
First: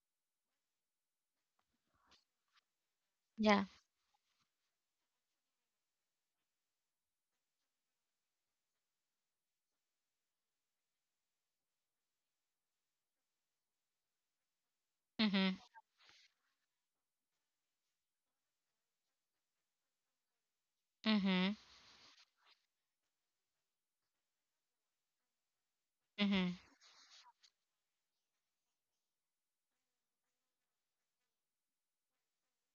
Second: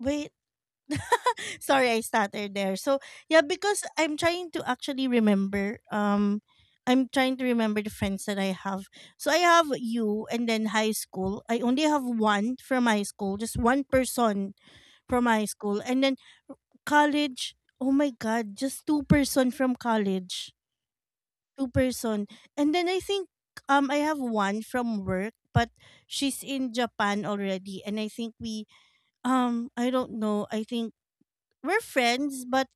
Speaker 1: wait. Sorry, I stuttered there. So yeah,
Speaker 2: Yeah.
Speaker 1: because I'm trying to actually remember. I'm trying to remember the friends that I have. So I have you, and then high school. I only have one from high school, just one person from high
Speaker 2: Mhm.
Speaker 1: school, and then college. Oh my god, just two-person from college,
Speaker 2: Mhm.
Speaker 1: two person, and then I think I have one from work, but she's
Speaker 2: Mhm.
Speaker 1: in Japan already, and I think we I don't know. I think we're friends, but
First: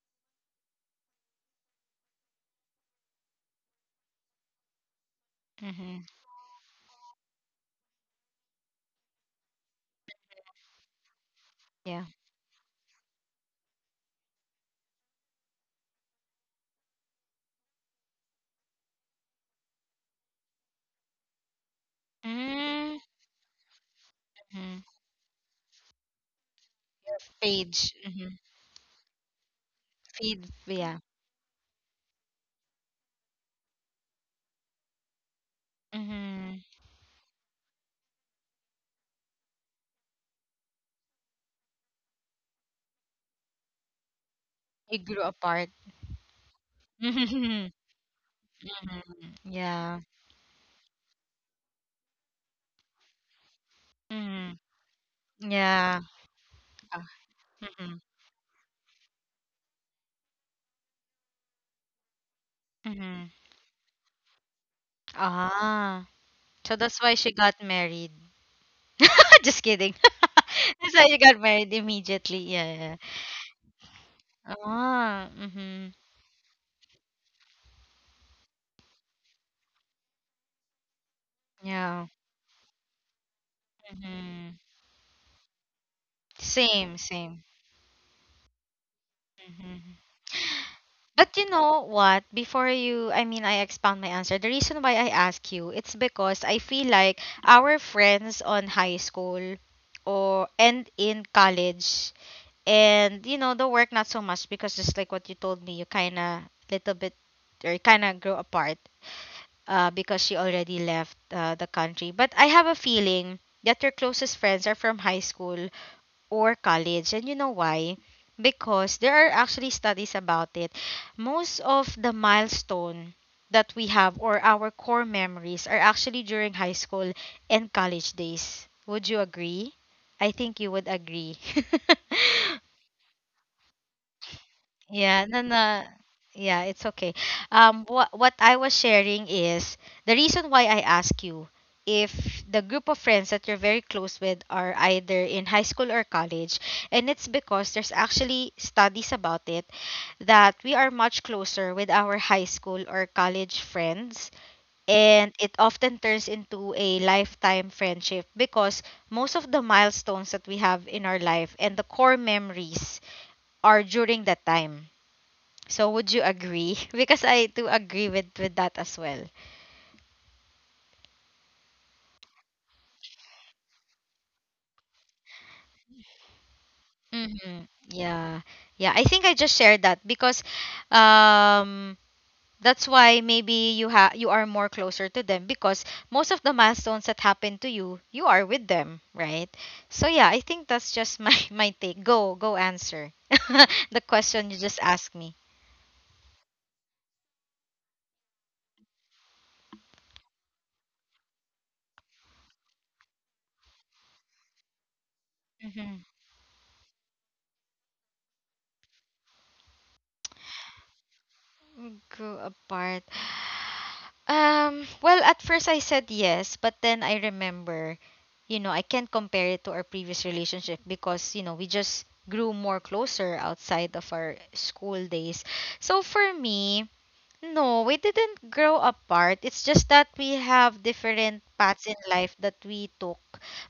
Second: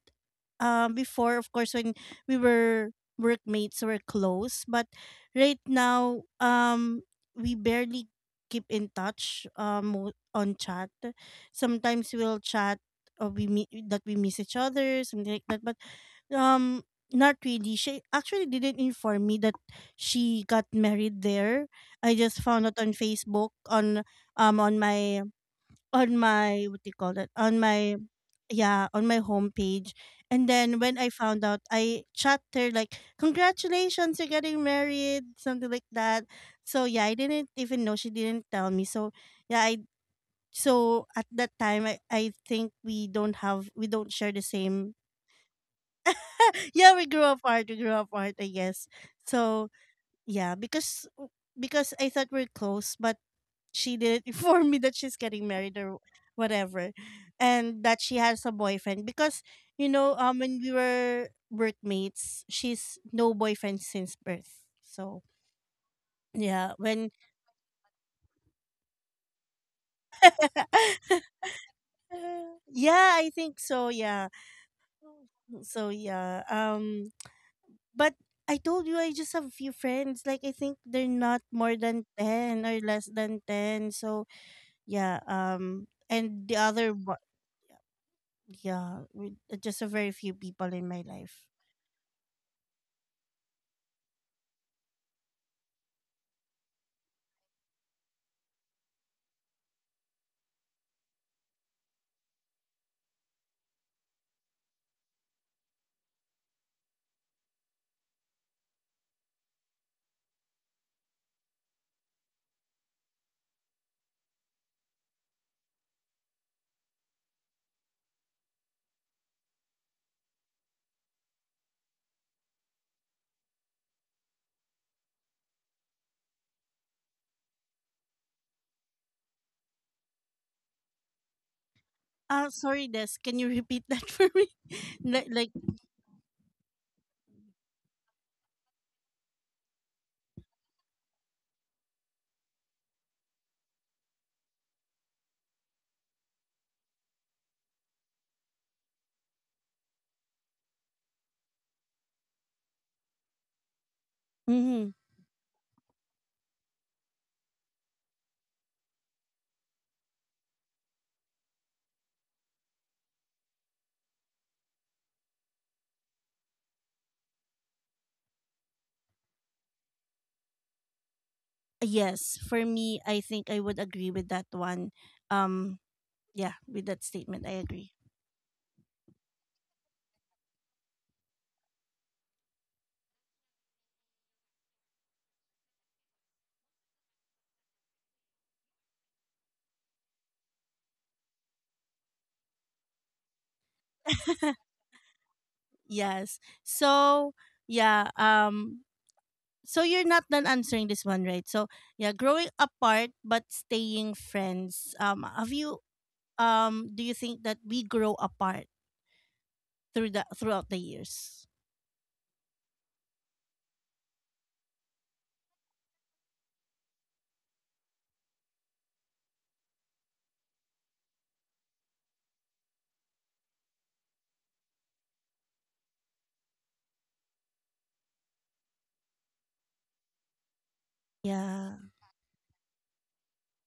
Speaker 1: before of course when we were workmates we're close but right
Speaker 2: Mhm.
Speaker 1: now we barely keep in touch on chat,
Speaker 2: Yeah.
Speaker 1: sometimes we'll chat or we meet that we miss each other something like that but um not really. She actually didn't inform me that she got married there. I just found out on
Speaker 2: Mm.
Speaker 1: Facebook um on
Speaker 2: Mhm.
Speaker 1: my on my what do you call that on my
Speaker 2: Page. Mhm.
Speaker 1: yeah on my homepage. And
Speaker 2: Feed.
Speaker 1: then when
Speaker 2: Yeah.
Speaker 1: I found out I chat her like congratulations, you're getting married, something like that.
Speaker 2: Mhm.
Speaker 1: So yeah, I didn't even know, she didn't tell me. So yeah, I so at that time I think we don't share the same.
Speaker 2: You grew apart.
Speaker 1: Yeah, we grew apart I guess.
Speaker 2: Mhm.
Speaker 1: So
Speaker 2: Yeah.
Speaker 1: yeah, because I thought we're close but she didn't
Speaker 2: Mhm.
Speaker 1: inform me that she's getting married or
Speaker 2: Yeah.
Speaker 1: whatever
Speaker 2: Uh,
Speaker 1: and that
Speaker 2: mhm.
Speaker 1: she has a boyfriend because you know when we were workmates she's no
Speaker 2: Mhm.
Speaker 1: boyfriend since birth. So
Speaker 2: Ah.
Speaker 1: yeah
Speaker 2: So that's
Speaker 1: when
Speaker 2: why she got married. Just kidding. That's why she got married immediately. Yeah. Yeah.
Speaker 1: yeah I think so yeah.
Speaker 2: Ah.
Speaker 1: So
Speaker 2: Mhm.
Speaker 1: yeah, but I told you I just have few friends like I think they're not more than
Speaker 2: Yeah.
Speaker 1: 10 or less than 10. So
Speaker 2: Mhm.
Speaker 1: yeah, and the other.
Speaker 2: Same. Same.
Speaker 1: Yeah, with just a
Speaker 2: Mhm.
Speaker 1: very few people in my
Speaker 2: But
Speaker 1: life.
Speaker 2: you know what? Before you, I mean, I expound my answer. The reason why I ask you, it's because I feel like our friends on high school or and in college and you know the work not so much because just like what you told me you kind of little bit or kind of grow apart, because she already left, the country but I have a feeling that your closest friends are from high school or college and you know why, because there are actually studies about it, most of the milestone that we have or our core memories are actually during high school and college days. Would you agree? I think you would agree.
Speaker 1: Sorry, Des, can you repeat that for me?
Speaker 2: Yeah, no,
Speaker 1: Like,
Speaker 2: no. Yeah, it's okay. What I was sharing is the reason why I ask you if the group of friends that you're very close with are either in high school or college, and it's because there's actually studies about it that we are much closer with our high school or college friends,
Speaker 1: mm-hmm.
Speaker 2: and it often turns into a lifetime friendship because most of the milestones that we have in our life and the core memories are during that time. So would you agree? Because I do agree with that as well.
Speaker 1: Yes, for me, I think I would agree with that one. Um, yeah, with that statement, I
Speaker 2: Mm-hmm.
Speaker 1: agree.
Speaker 2: Yeah. Yeah, I think I just shared that because um that's why maybe you are more closer to them because most of the milestones that happen to you, you are with them, right? So yeah, I think that's just my my take. Go, go answer the question you just asked me.
Speaker 1: Yes. So, yeah, so you're not done answering this one, right? So, yeah, growing apart but staying friends.
Speaker 2: Mm-hmm.
Speaker 1: Do you think that we grow apart throughout the years?
Speaker 2: Grew apart. Well, at first I said yes, but then I remember, you know, I can't compare it to our previous relationship because, you know, we just grew more closer outside of our school days. So for me, no, we didn't grow apart. It's just that we have different
Speaker 1: Yeah,
Speaker 2: paths in life that we took.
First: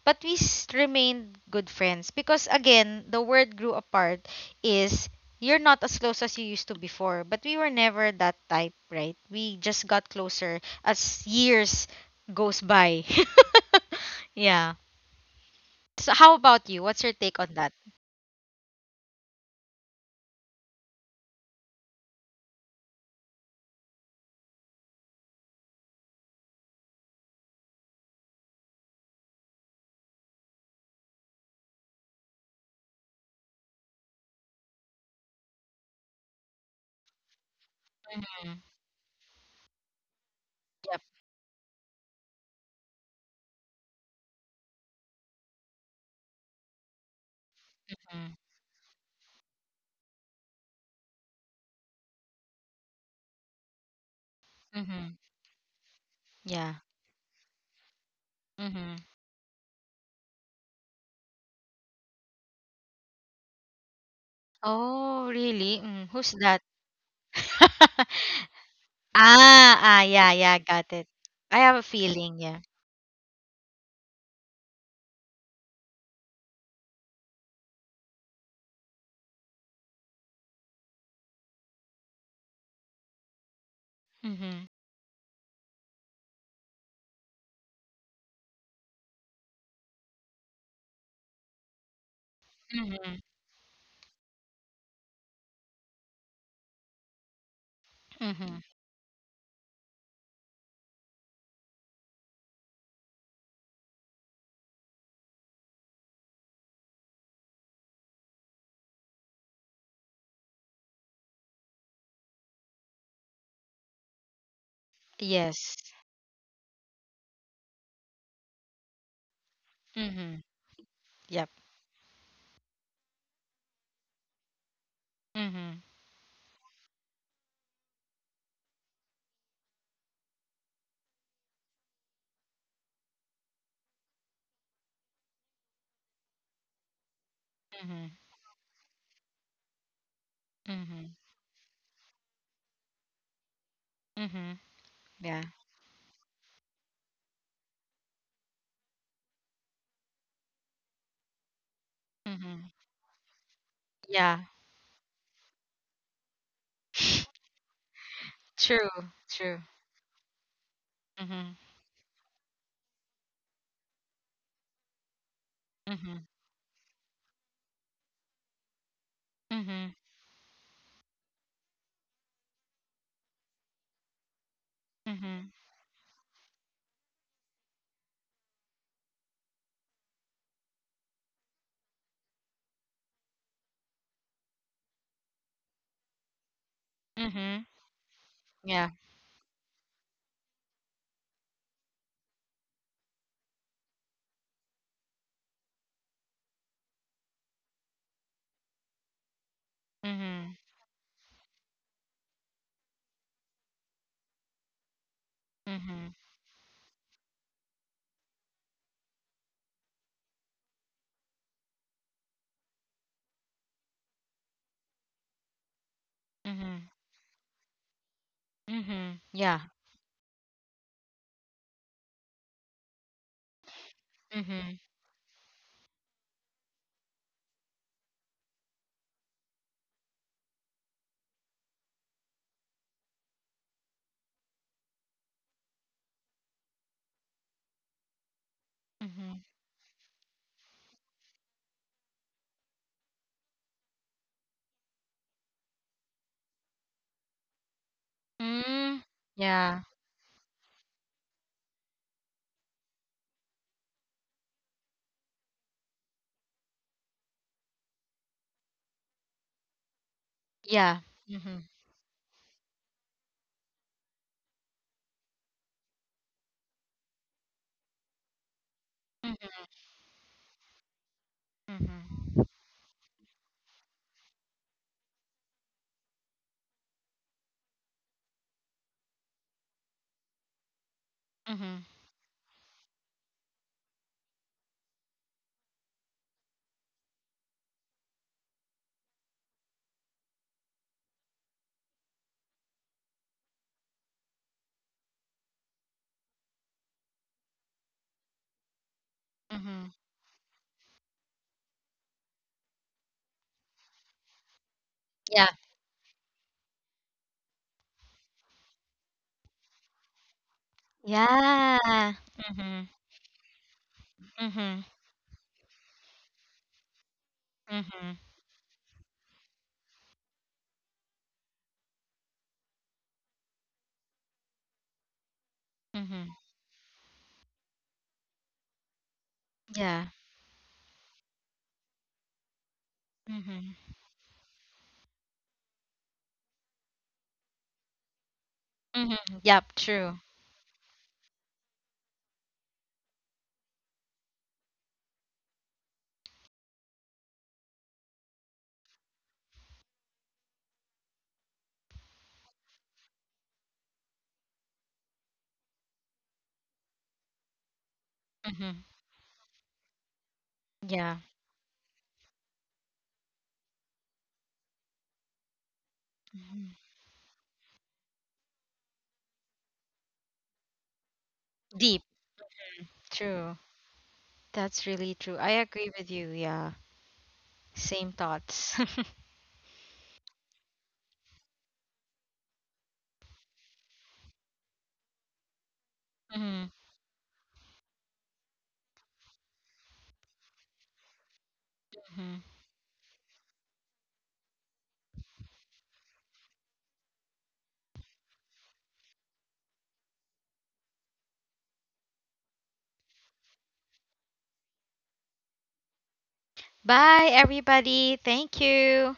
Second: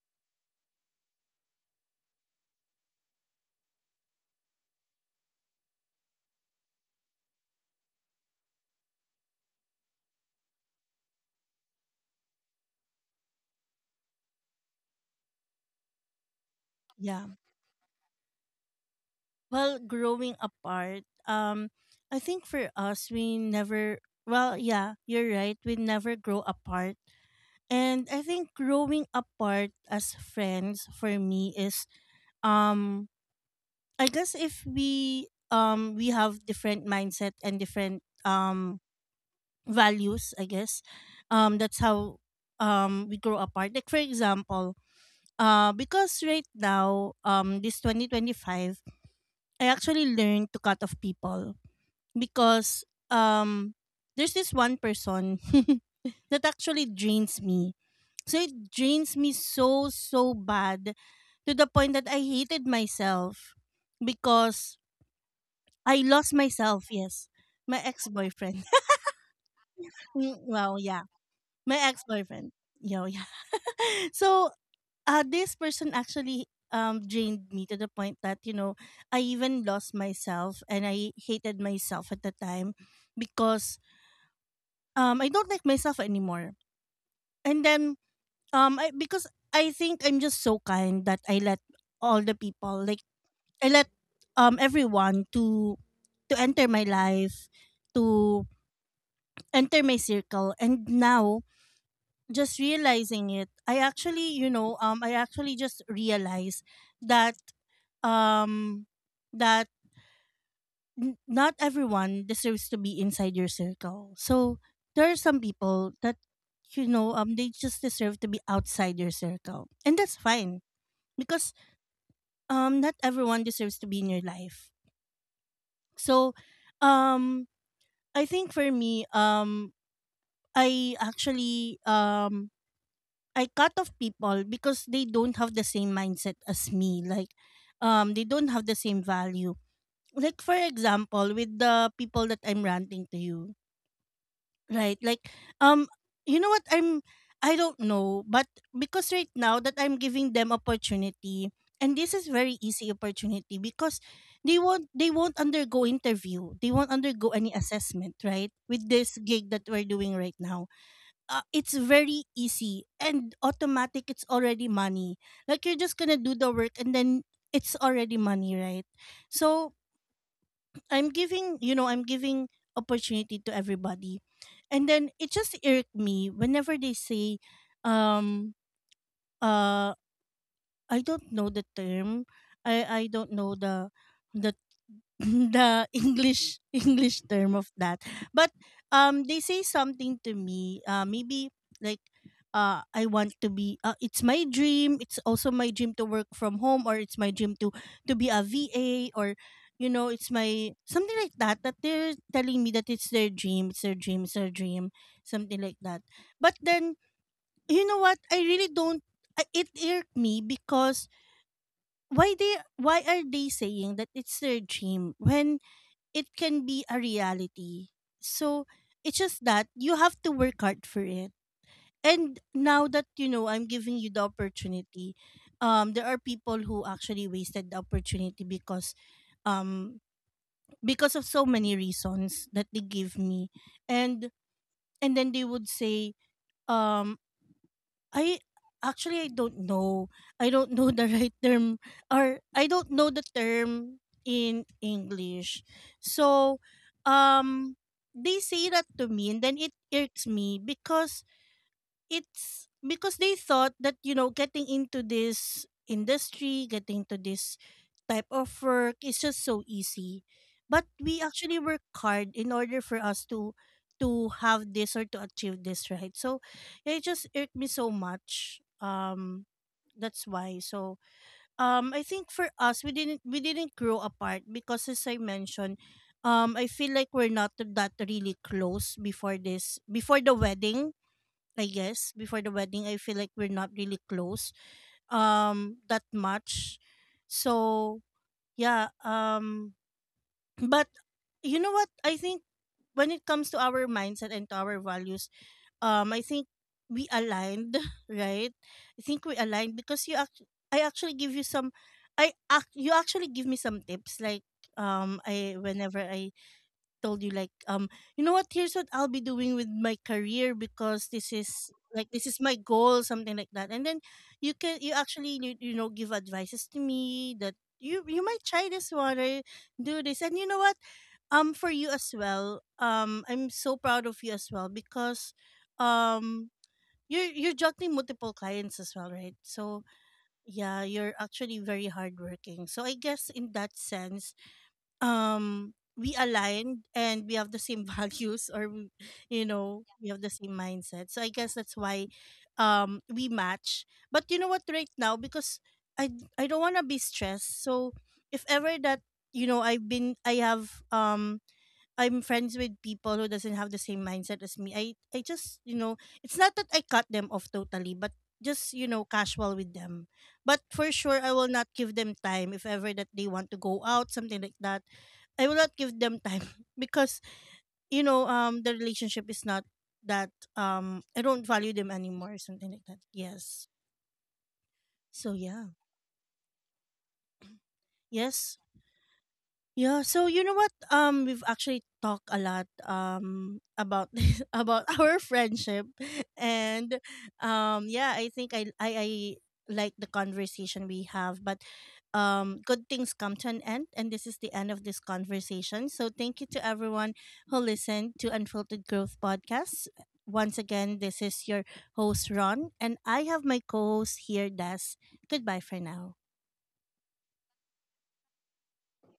Speaker 2: But remained good friends because again, the word grew apart is you're not as close as you used to before, but we were never that type, right? We just got closer as years goes by. Yeah. So how about you? What's your
Speaker 1: yeah.
Speaker 2: take on that?
Speaker 1: Well, growing apart, I think for us, we never, well, yeah, you're right. We never grow apart. And I think growing apart as friends for me is, um, I guess if we have different mindset and different,
Speaker 2: Mm,
Speaker 1: values, I guess,
Speaker 2: yep.
Speaker 1: that's how, we grow apart. Like, for example, because right now, this
Speaker 2: Mm,
Speaker 1: 2025, I actually learned to cut off people because um there's this one
Speaker 2: mhm.
Speaker 1: person that
Speaker 2: Yeah.
Speaker 1: actually drains me. So it
Speaker 2: Mhm.
Speaker 1: drains me so so bad to the point that I hated myself because
Speaker 2: Oh, really?
Speaker 1: I
Speaker 2: Mm, who's
Speaker 1: lost
Speaker 2: that?
Speaker 1: myself, yes. My ex-boyfriend.
Speaker 2: Ah, ah, yeah,
Speaker 1: Mm,
Speaker 2: yeah,
Speaker 1: well,
Speaker 2: got
Speaker 1: yeah.
Speaker 2: it. I have
Speaker 1: My
Speaker 2: a feeling,
Speaker 1: ex-boyfriend.
Speaker 2: yeah.
Speaker 1: Yo, yeah. So, this person actually drained me to the point that, you know, I even lost myself and I hated myself at the time because
Speaker 2: Mm-hmm.
Speaker 1: I don't like myself anymore. And then I because I think I'm just so kind that I let all the people like
Speaker 2: Mm-hmm.
Speaker 1: I let everyone to enter my life, to
Speaker 2: Mm-hmm.
Speaker 1: enter my circle and now just realizing it, I actually, you know, I actually just realized that um that not everyone deserves to be inside your circle. So there are some
Speaker 2: Yes.
Speaker 1: people that you know they just deserve to be outside your circle. And that's
Speaker 2: Mm-hmm.
Speaker 1: fine
Speaker 2: Yep.
Speaker 1: because not everyone deserves to be in your life.
Speaker 2: Mm-hmm.
Speaker 1: So um I think for me I actually I cut off people because they don't have the same mindset as me. Like
Speaker 2: Mm-hmm.
Speaker 1: they don't have the same value. Like for
Speaker 2: Mm-hmm.
Speaker 1: example with the people that I'm ranting to you.
Speaker 2: Mm-hmm.
Speaker 1: Right. Like,
Speaker 2: Yeah.
Speaker 1: um, you know what? I don't know, but because right now that I'm giving them opportunity, and this is very
Speaker 2: Mm-hmm.
Speaker 1: easy opportunity because
Speaker 2: Yeah.
Speaker 1: they won't undergo interview. They won't undergo any assessment, right?
Speaker 2: True.
Speaker 1: With this gig
Speaker 2: True.
Speaker 1: that we're doing right now,
Speaker 2: Mm-hmm.
Speaker 1: it's very easy and automatic. It's already money. Like you're just
Speaker 2: Mm-hmm.
Speaker 1: gonna do the work and then it's already money, right? So
Speaker 2: Mm-hmm.
Speaker 1: I'm giving, you know, I'm giving opportunity to everybody. And then it
Speaker 2: Mm-hmm.
Speaker 1: just irked me whenever they say, um, uh, I don't know the term. I don't know the the English term
Speaker 2: Mm-hmm.
Speaker 1: of that. But
Speaker 2: Yeah.
Speaker 1: they say something to me. Maybe like I want to be it's my dream. It's also my dream to work from home or it's my dream to be a VA or you know, it's
Speaker 2: Mm-hmm.
Speaker 1: my something like that that they're telling me that it's their dream, it's their dream, it's their dream, something like that.
Speaker 2: Mm-hmm.
Speaker 1: But then you know what? I really don't it irked me because why are they saying that it's their dream when it can be
Speaker 2: Mm-hmm.
Speaker 1: a reality so
Speaker 2: Mm-hmm.
Speaker 1: it's just
Speaker 2: Yeah.
Speaker 1: that you have to work hard for it and now that you know I'm giving you the
Speaker 2: Mm-hmm.
Speaker 1: opportunity, there are people who actually wasted the opportunity um because of so many reasons that they give me and and then they would say um I actually I
Speaker 2: Mm-hmm.
Speaker 1: don't know. I don't know the right term or I don't know the term in English. So um they say that
Speaker 2: Mm-hmm.
Speaker 1: to me and then it
Speaker 2: Yeah.
Speaker 1: irks me because it's because they thought that you know getting into this industry, getting into this type of work is just so easy but
Speaker 2: Yeah.
Speaker 1: we
Speaker 2: Mm-hmm.
Speaker 1: actually work hard in order for us to have this or to achieve this right. So yeah, it just irked me so much
Speaker 2: Mm-hmm.
Speaker 1: that's why so I think
Speaker 2: Mm-hmm.
Speaker 1: for us we didn't grow apart because as I mentioned I feel like we're not that really close before this before the wedding. I
Speaker 2: Mm-hmm.
Speaker 1: guess before the wedding I feel like we're not really close that much. So yeah, but you know what I think when it comes to our mindset and to our values, I think we aligned, right? I think we aligned
Speaker 2: Mm-hmm.
Speaker 1: because I actually give you some I act you actually give me some tips like
Speaker 2: Yeah.
Speaker 1: I whenever I told you like you know what here's what I'll be doing with my career because
Speaker 2: Yeah.
Speaker 1: this is my
Speaker 2: Mhm.
Speaker 1: goal something like that and then you can
Speaker 2: Mhm.
Speaker 1: you know give advices to me that
Speaker 2: Mhm.
Speaker 1: you might try this one or do this. And you know what for you as well I'm so proud of you as well because
Speaker 2: Mhm.
Speaker 1: um you're juggling multiple clients as well right. So
Speaker 2: Yeah.
Speaker 1: yeah you're actually very hardworking so I guess in
Speaker 2: Mhm.
Speaker 1: that sense um we aligned and we have the same values
Speaker 2: Mhm.
Speaker 1: you
Speaker 2: Yep.
Speaker 1: know we
Speaker 2: True.
Speaker 1: have the same mindset so I guess that's why we match. But you know what right now because i I don't want to be stressed so if ever that you know I'm friends with people who doesn't have the same mindset as me. I just you know it's not that I cut them off totally, but just
Speaker 2: Mhm.
Speaker 1: you know casual with them. But for
Speaker 2: Yeah.
Speaker 1: sure, I will not give them time if ever that they want to go out something like that. I will not give them time
Speaker 2: Mhm.
Speaker 1: because you know the relationship is not that I don't value them
Speaker 2: Deep.
Speaker 1: anymore something like that.
Speaker 2: True.
Speaker 1: Yes.
Speaker 2: That's really
Speaker 1: So
Speaker 2: true. I
Speaker 1: yeah.
Speaker 2: agree with you. Yeah. Same
Speaker 1: Yes.
Speaker 2: thoughts.
Speaker 1: Yeah, so you know what? We've actually talked a lot about this, about our friendship,
Speaker 2: Mhm.
Speaker 1: and yeah, I think I like the conversation we have, but
Speaker 2: Mhm.
Speaker 1: good things come to an end, and this is the end of this conversation. So thank you to everyone who listened to Unfiltered Growth Podcast. Once again, this is your host Ron, and I have my co-host here, Des. Goodbye for now.
Speaker 2: Bye, everybody. Thank you.